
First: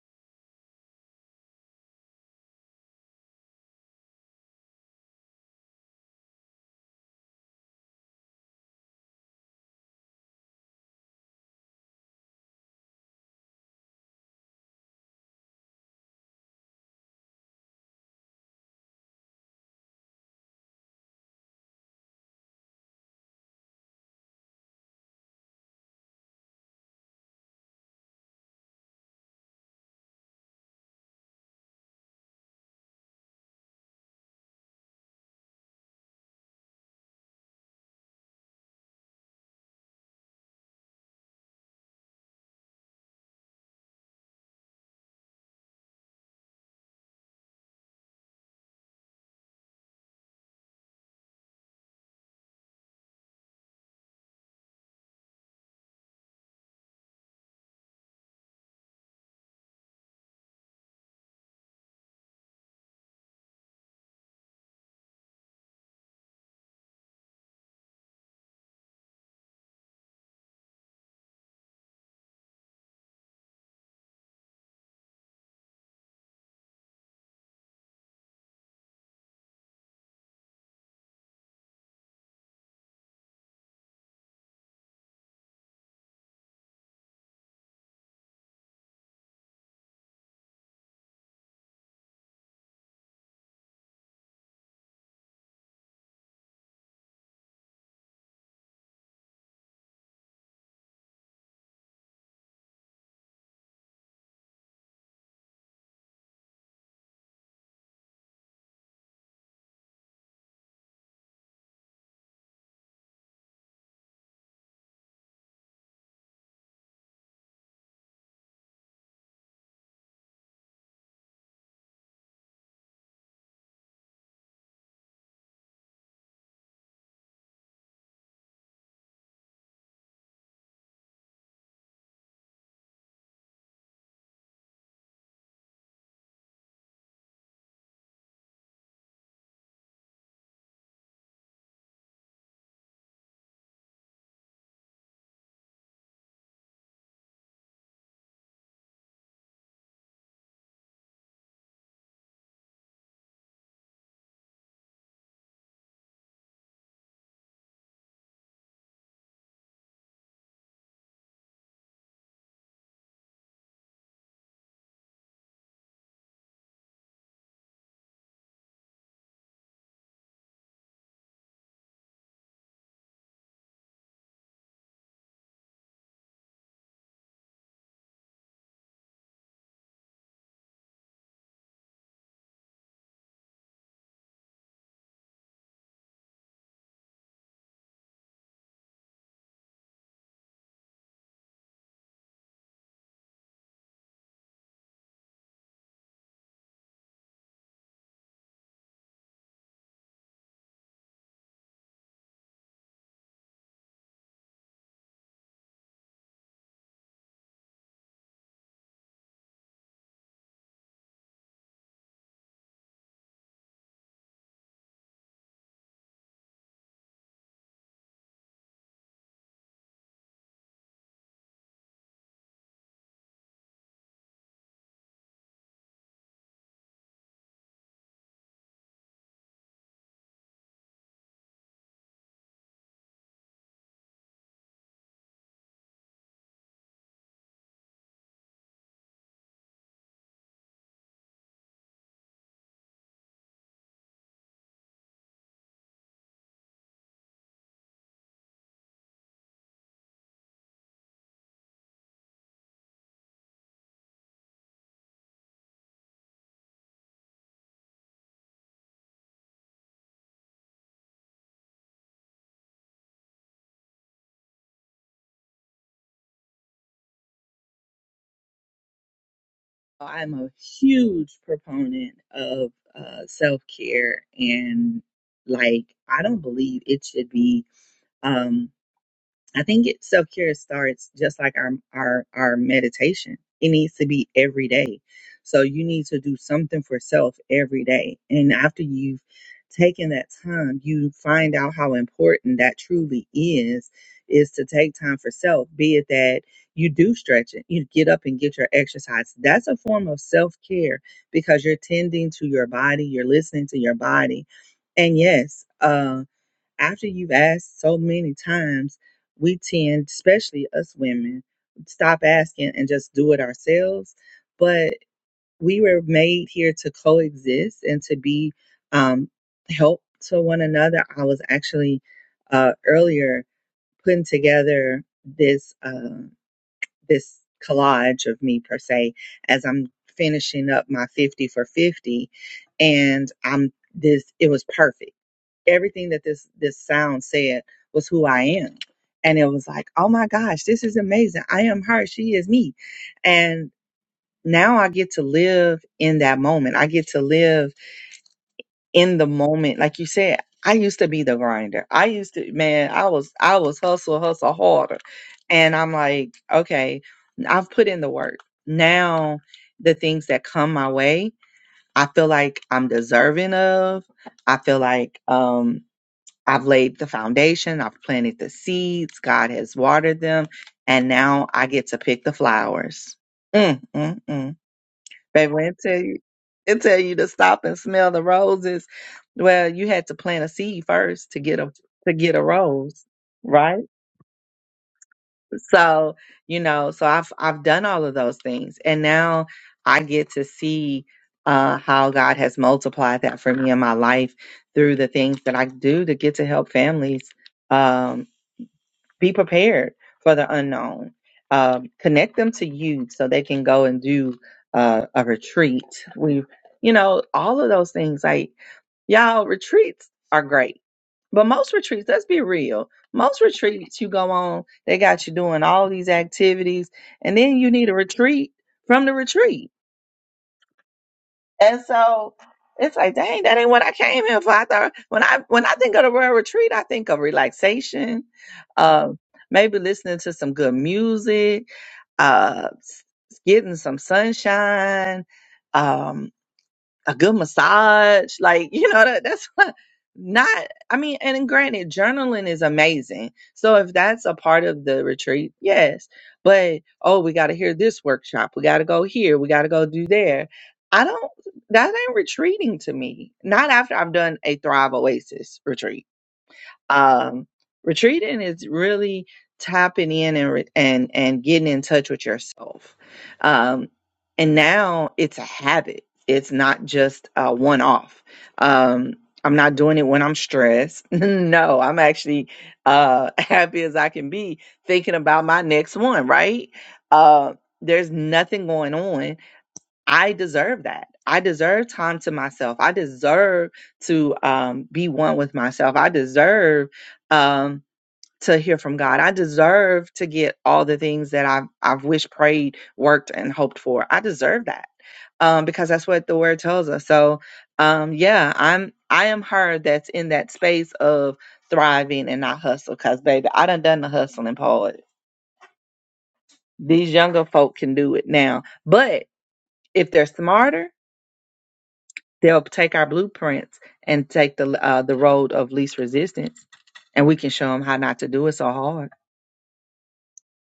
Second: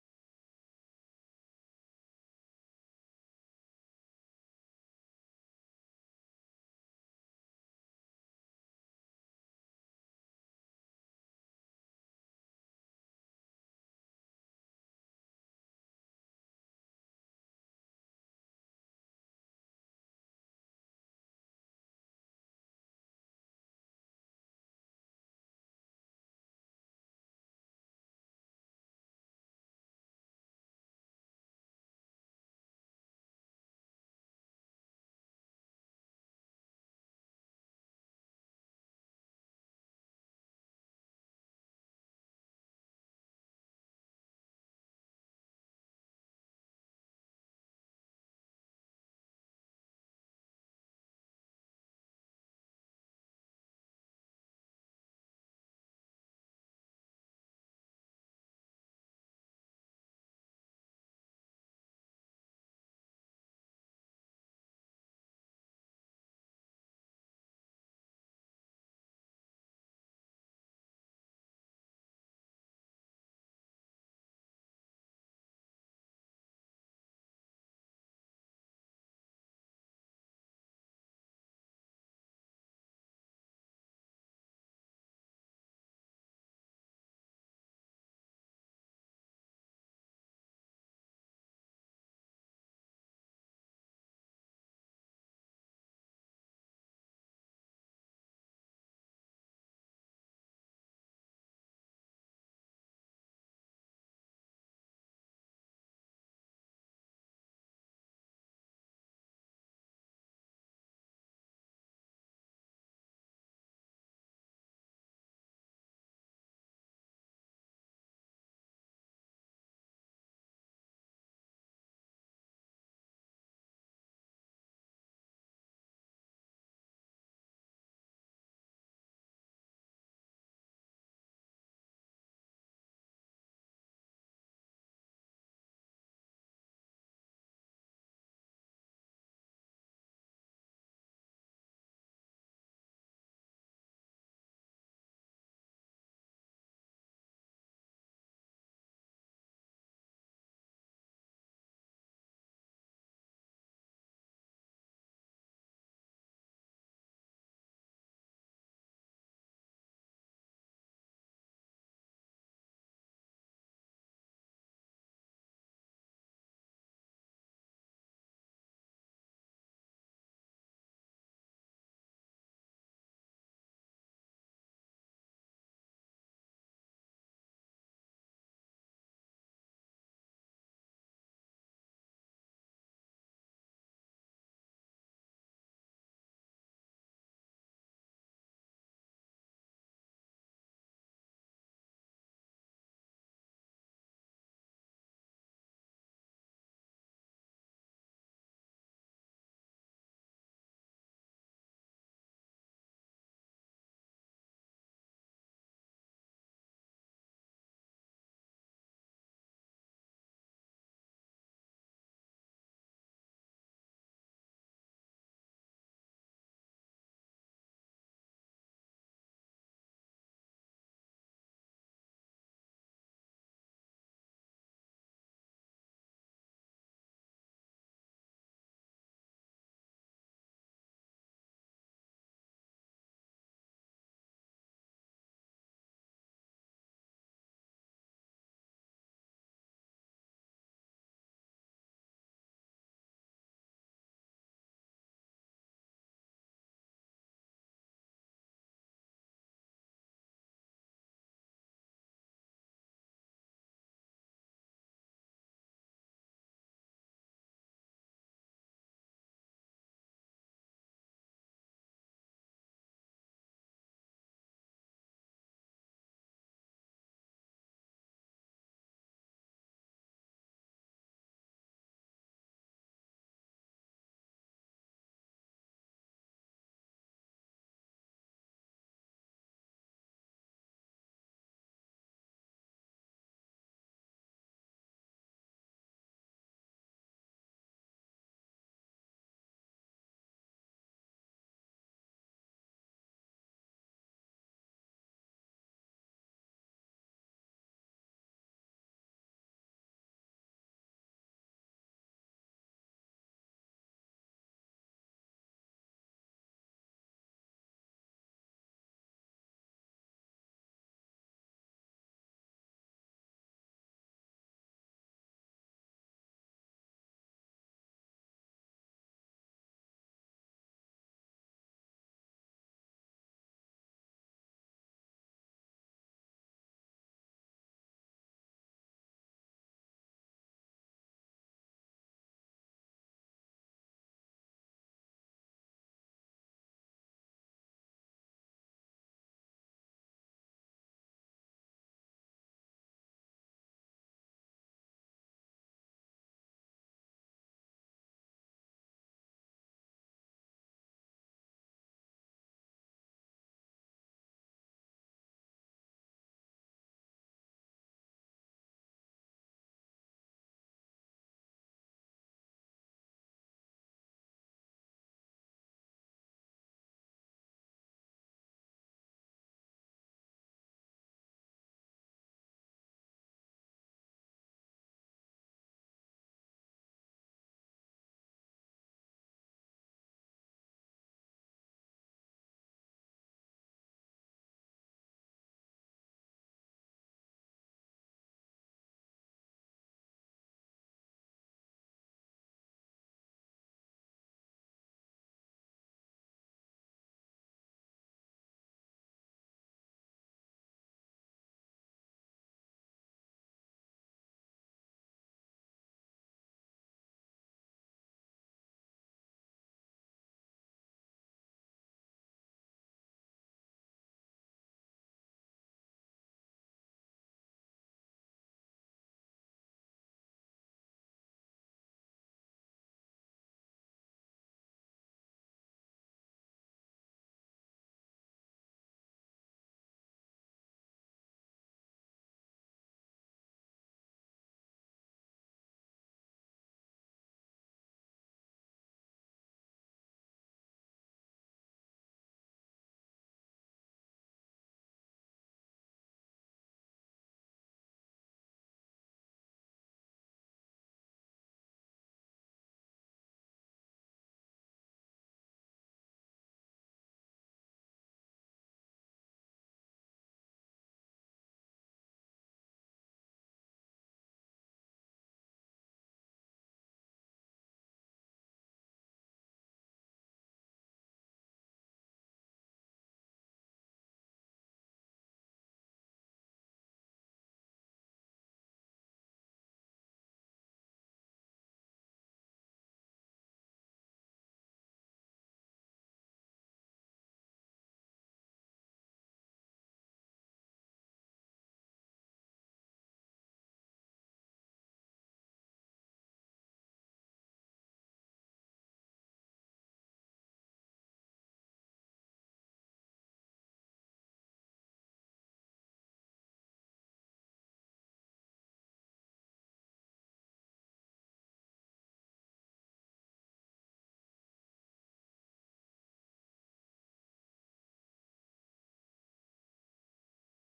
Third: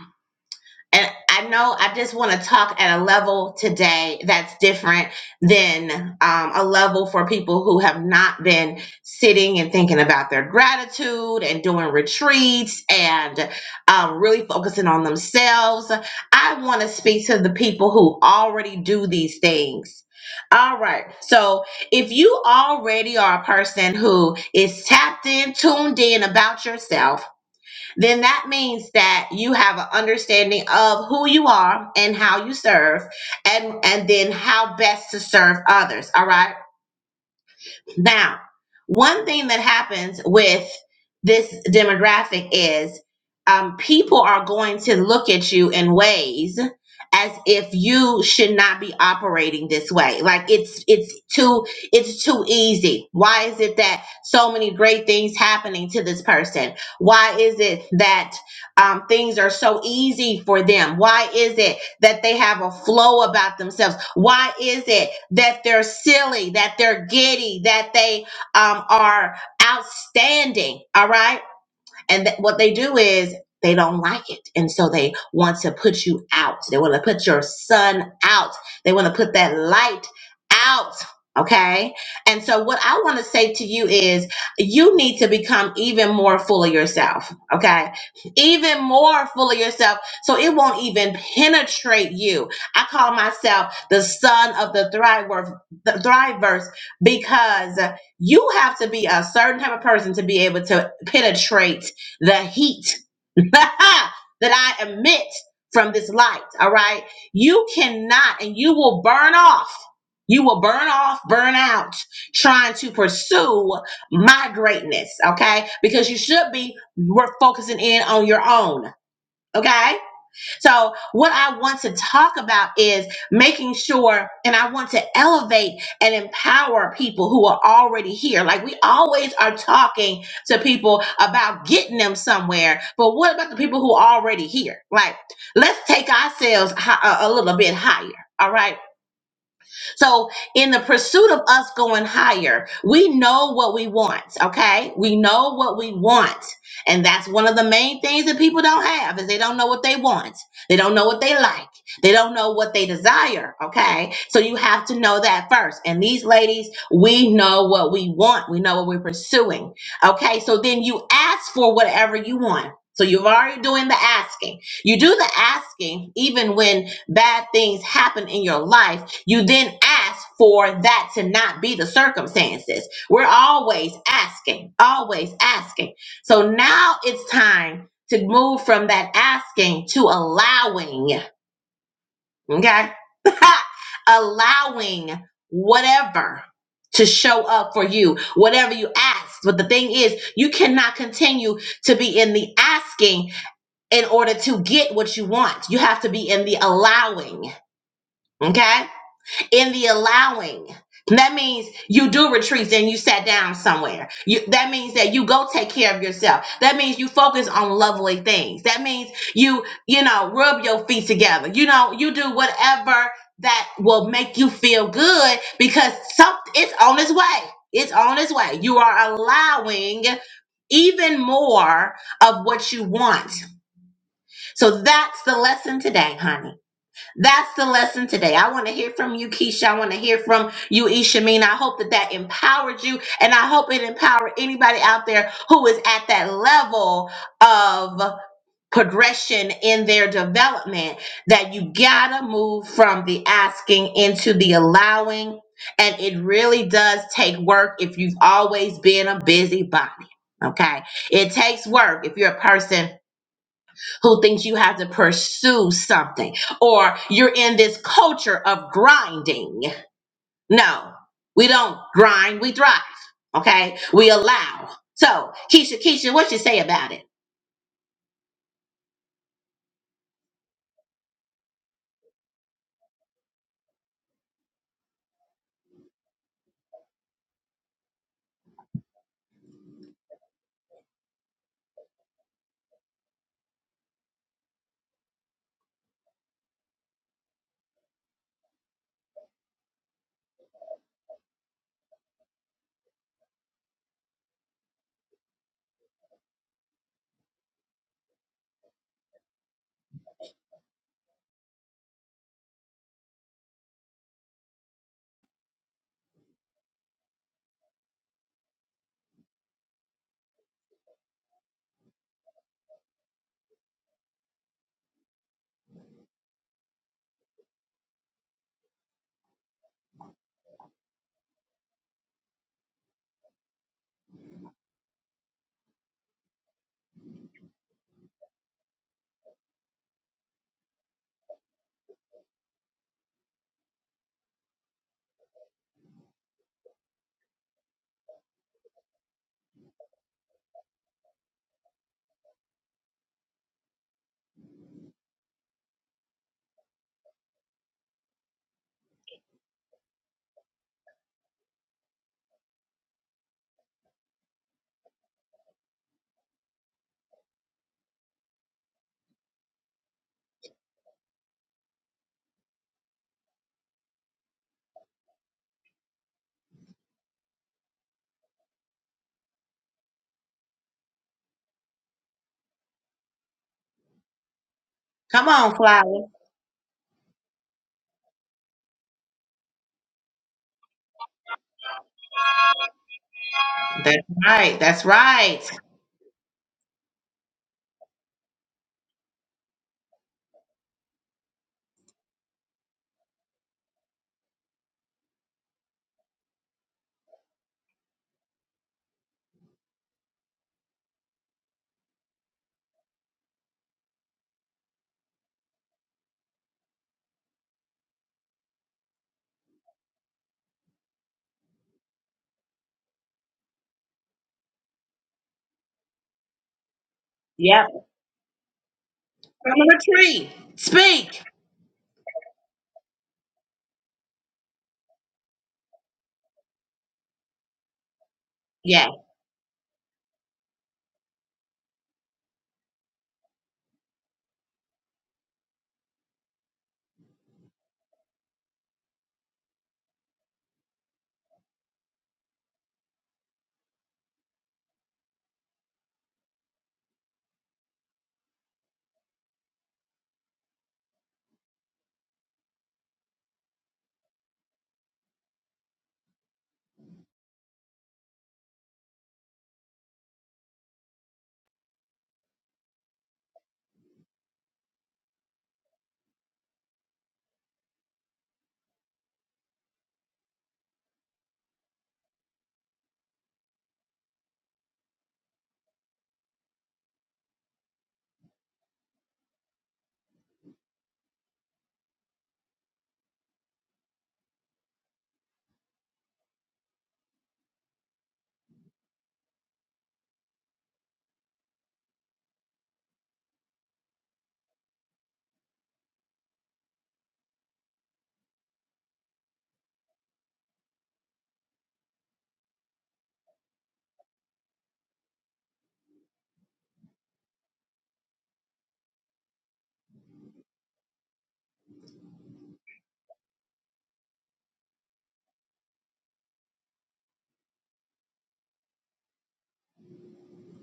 B: and I know I just want to talk at a level today that's different than um, a level for people who have not been sitting and thinking about their gratitude and doing retreats and um, really focusing on themselves. I want to speak to the people who already do these things. All right. So if you already are a person who is tapped in, tuned in about yourself, then that means that you have an understanding of who you are and how you serve and and then how best to serve others all right now one thing that happens with this demographic is um, people are going to look at you in ways as if you should not be operating this way like it's it's too it's too easy why is it that so many great things happening to this person why is it that um, things are so easy for them? Why is it that they have a flow about themselves? Why is it that they're silly, that they're giddy, that they um, are outstanding? All right. And th- what they do is they don't like it. And so they want to put you out. They want to put your sun out. They want to put that light out. Okay. And so what I want to say to you is you need to become even more full of yourself. Okay. Even more full of yourself. So it won't even penetrate you. I call myself the son of the thriver, the thriverse because you have to be a certain type of person to be able to penetrate the heat that I emit from this light. All right. You cannot, and you will burn off. You will burn off, burn out trying to pursue my greatness. Okay. Because you should be we're focusing in on your own. Okay. So, what I want to talk about is making sure, and I want to elevate and empower people who are already here. Like, we always are talking to people about getting them somewhere, but what about the people who are already here? Like, let's take ourselves hi- a a little bit higher. All right so, in the pursuit of us going higher, we know what we want, okay? We know what we want. And that's one of the main things that people don't have is they don't know what they want. They don't know what they like. They don't know what they desire, okay? So you have to know that first. And these ladies, we know what we want. We know what we're pursuing. Okay? So then you ask for whatever you want. So you've already doing the asking. You do the asking even when bad things happen in your life you then ask for that to not be the circumstances. We're always asking, always asking. So now it's time to move from that asking to allowing, okay? allowing whatever to show up for you, whatever you ask. But the thing is, you cannot continue to be in the asking in order to get what you want. You have to be in the allowing, okay? in the allowing. That means you do retreats and you sat down somewhere. You, that means that you go take care of yourself. That means you focus on lovely things. That means you, you know, rub your feet together. You know, you do whatever that will make you feel good because some, it's on its way. It's on its way. You are allowing even more of what you want. So that's the lesson today, honey that's the lesson today. I want to hear from you, Keisha. I want to hear from you, Ishameen. I hope that that empowered you, and I hope it empowered anybody out there who is at that level of progression in their development. That you gotta move from the asking into the allowing, and it really does take work if you've always been a busybody. Okay, it takes work if you're a person who thinks you have to pursue something or you're in this culture of grinding. No, we don't grind, we thrive. Okay? We allow. So, Keisha, Keisha, what you say about it?
A: Well, I'm a huge proponent of uh, self care, and like I don't believe it should be. Um, I think it self care starts just like our our our meditation. It needs to be every day. So you need to do something for self every day. And after you've taken that time, you find out how important that truly is is to take time for self, be it that you do stretch it, you get up and get your exercise. That's a form of self-care because you're tending to your body, you're listening to your body. And yes, uh, after you've asked so many times, we tend, especially us women, stop asking and just do it ourselves. But we were made here to coexist and to be um, help to one another. I was actually uh, earlier putting together this uh, this collage of me per se as I'm finishing up my 50 for 50 and I'm this it was perfect everything that this this sound said was who I am. And it was like, oh my gosh, this is amazing. I am her. She is me. And now I get to live in that moment. I get to live in the moment. Like you said, I used to be the grinder. I used to, man, I was, I was hustle, hustle harder. And I'm like, okay, I've put in the work. Now the things that come my way, I feel like I'm deserving of. I feel like, um I've laid the foundation, I've planted the seeds, God has watered them, and now I get to pick the flowers. Mm, mm, mm.
B: Come
A: Baby,
B: on,
A: when it tell
B: flower.
A: you, it tell you to stop and smell the roses. Well, you had to plant a seed first to get a to get a rose, right?
B: That's right. That's right.
A: So you know, so I've I've done all of those things, and now I get to see uh, how God has multiplied that for me in my life through the things that I do to get to help families Um, be prepared for the unknown. Um, connect them to you so they can go and do uh, a retreat. We, you know, all of those things. Like y'all, retreats are great, but most retreats, let's be real, most retreats you go on, they got you doing all these activities, and then
B: Yep.
A: you need a retreat from the
B: Come
A: retreat
B: on a tree. Speak.
A: and so it's like, dang, that ain't what I came here for. I thought when I when I think of the Royal Retreat, I think of relaxation,
B: Yes.
A: um, maybe listening to some good music, uh, s- getting some sunshine. Um, a good massage. Like, you know, that, that's what- not, I mean, and granted, journaling is amazing. So if that's a part of the retreat, yes. But, oh, we got to hear this workshop. We got to go here. We got to go do there. I don't, that ain't retreating to me. Not after I've done a Thrive Oasis retreat um, retreating is really tapping in and re- and and getting in touch with yourself. Um, and now it's a habit. It's not just a one off. Um, I'm not doing it when I'm stressed. no, I'm actually uh, happy as I can be thinking about my next one. Right? Uh, there's nothing going on I deserve that. I deserve time to myself. I deserve to um, be one with myself. I deserve um, to hear from God. I deserve to get all the things that I've, I've wished, prayed, worked, and hoped for. I deserve that um, because that's what the Word tells us. So, um, yeah, I'm I am her that's in that space of thriving and not hustle. Because baby, I done done the hustling part. These younger folk can do it now, but if they're smarter They'll take our blueprints and take the uh, the road of least resistance, and we can show them how not to do it so hard.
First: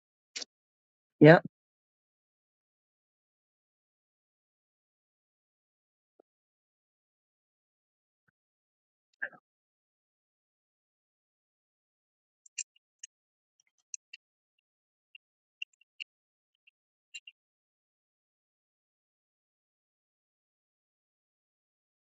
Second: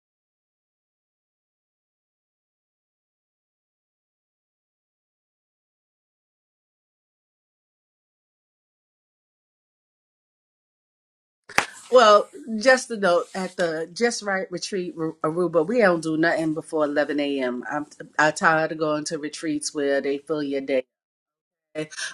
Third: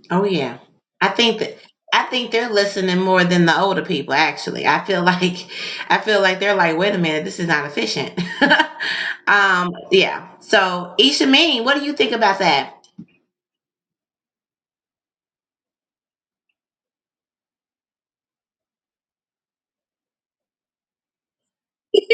B: Oh yeah. I think
A: Yep.
B: that I think they're listening more than the older people actually. I feel like I feel like they're like, wait a minute, this is not efficient. um, yeah. So Isha Mean, what do you think
C: Well,
B: about that?
C: just a note at the Just Right Retreat Ru- Aruba, we don't do nothing before 11 a.m. am I'm I'm tired of going to retreats where they fill your day.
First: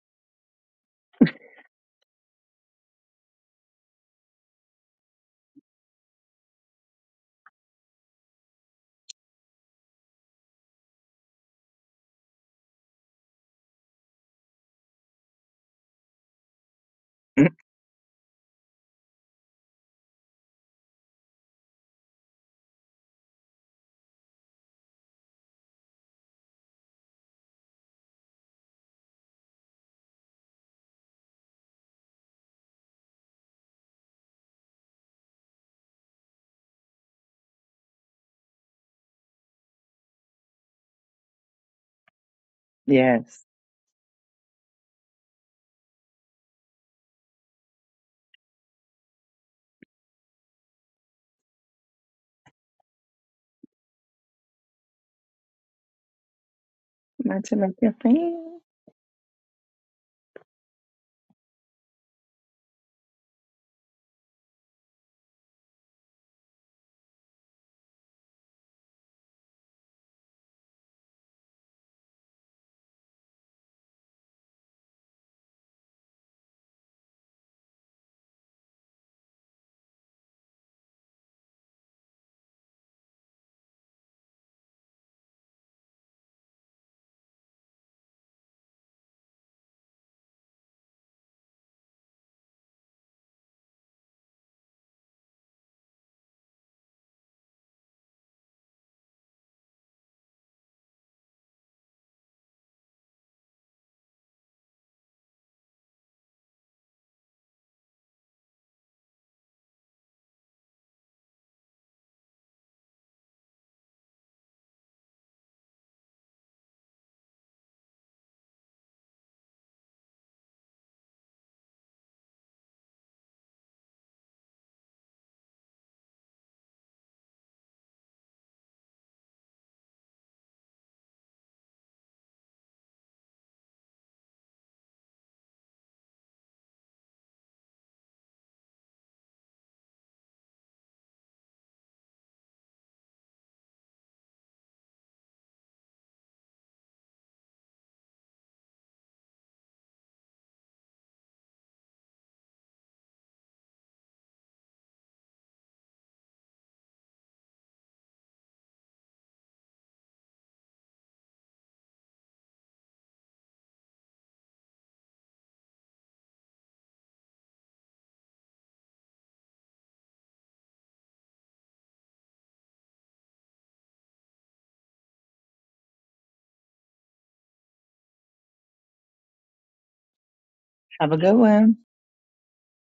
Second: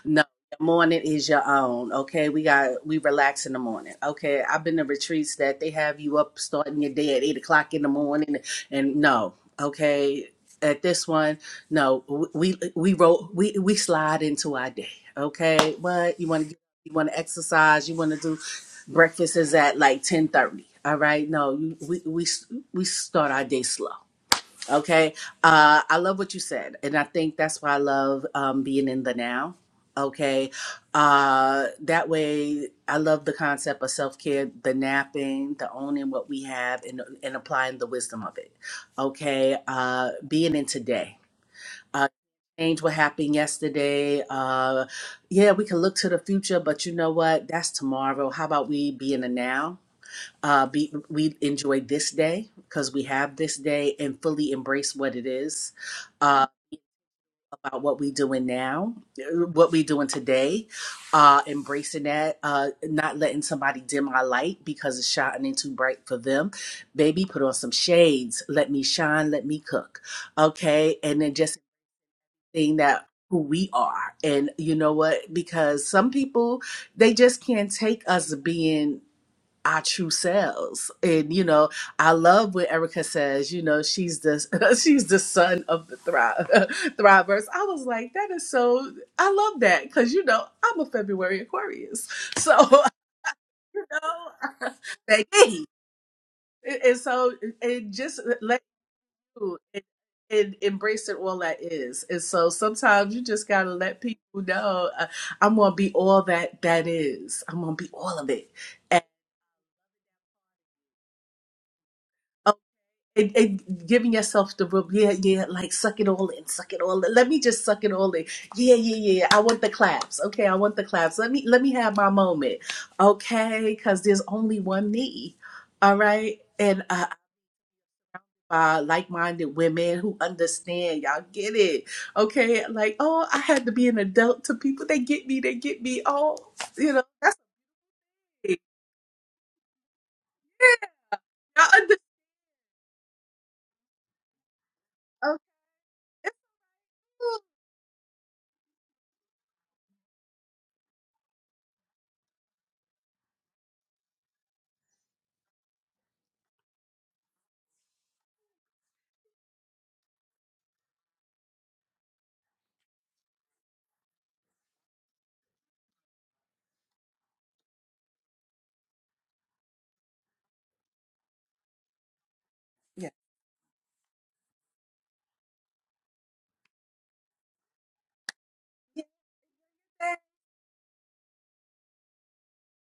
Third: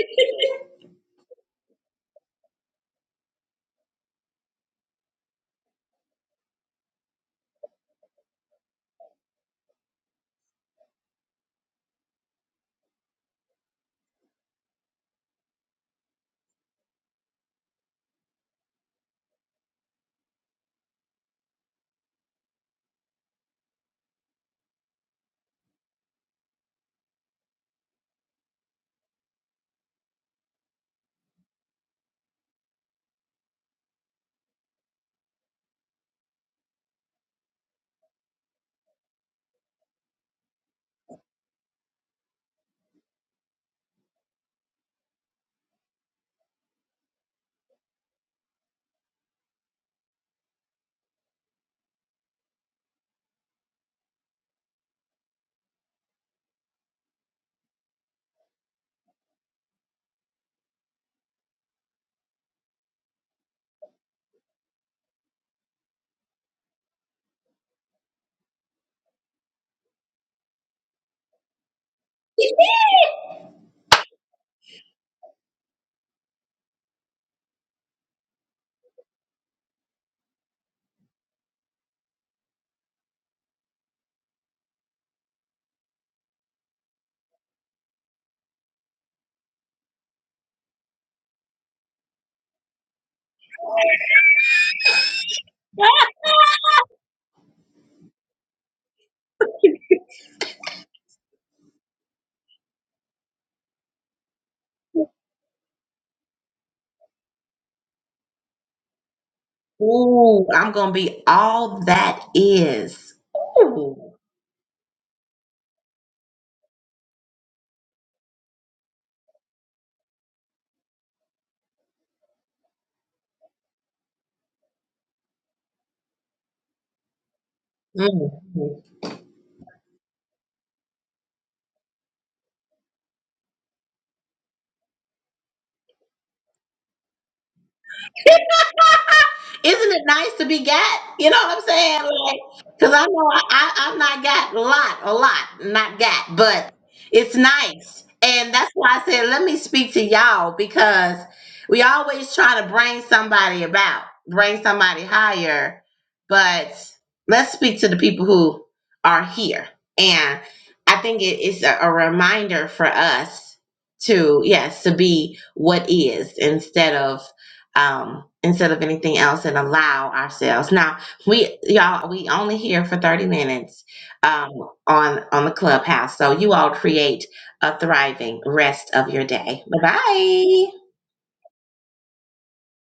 C: No, the morning is your own. Okay, we got we relax in the morning. Okay, I've been to retreats that they have you up starting your day at eight o'clock in the morning, and no, okay. At this one, no, we we roll we we slide into our day. Okay, what you want to you want to exercise, you want to do breakfast is at like ten thirty. All right, no, you, we we we start our day slow. Okay. Uh, I love what you said. And I think that's why I love um, being in the now. Okay. Uh, that way, I love the concept of self care, the napping, the owning what we have, and, and applying the wisdom of it. Okay. Uh, being in today. Uh, change what happened
A: Yes.
C: yesterday. Uh, yeah, we can look to the future, but you know what? That's tomorrow. How about we be in the now? uh, be, we enjoy this day because we have this day and fully embrace what it is uh,
A: Not to make
C: about
A: your
C: what we doing
A: fan.
C: now, uh, what we doing today, uh, embracing that, uh, not letting somebody dim my light because it's shining too bright for them. Baby, put on some shades. Let me shine. Let me cook. Okay, and then just seeing that who we are and you know what because some people they just can't take us being our true selves. And you know, I love what Erica says, you know, she's the she's the son of the thrive thrivers. I was like, that is so I love that because you know I'm a February Aquarius. So I know baby. And and so and just let you and, and embrace it all that is. And so sometimes you just gotta let people know uh, I'm gonna be all that that is. I'm gonna be all of it.
B: Ooh, I'm gonna be all that is.
C: it, it,
B: Ooh.
C: giving yourself the room, yeah, yeah, like suck it all in, suck it all in. Let me just suck it all in. Yeah, yeah, yeah. yeah. I want the claps. Okay, I want the claps. Let me let me have my moment. Okay, because there's only one me. All right. And uh
B: Mm-hmm.
C: uh, like-minded women who understand y'all get it okay like oh i had to be an adult to people they get me they get me oh you know that's it.
B: Isn't it nice to be got? You know what I'm
C: y'all understand
B: saying? Like, cause I know I, I I've not got a lot, a lot, not got, but it's nice, and that's why I said let me speak to y'all because we always try to bring somebody about, bring somebody higher, but let's speak to the people who are here, and I think it is a, a reminder for us to yes to be what is instead of um, instead of anything else and allow ourselves. Now we y'all we only here for
C: yeah.
B: 30 minutes um, on on the clubhouse. So you all create a thriving rest of your day. Bye
C: Yeah.
B: bye.
A: Have a good one.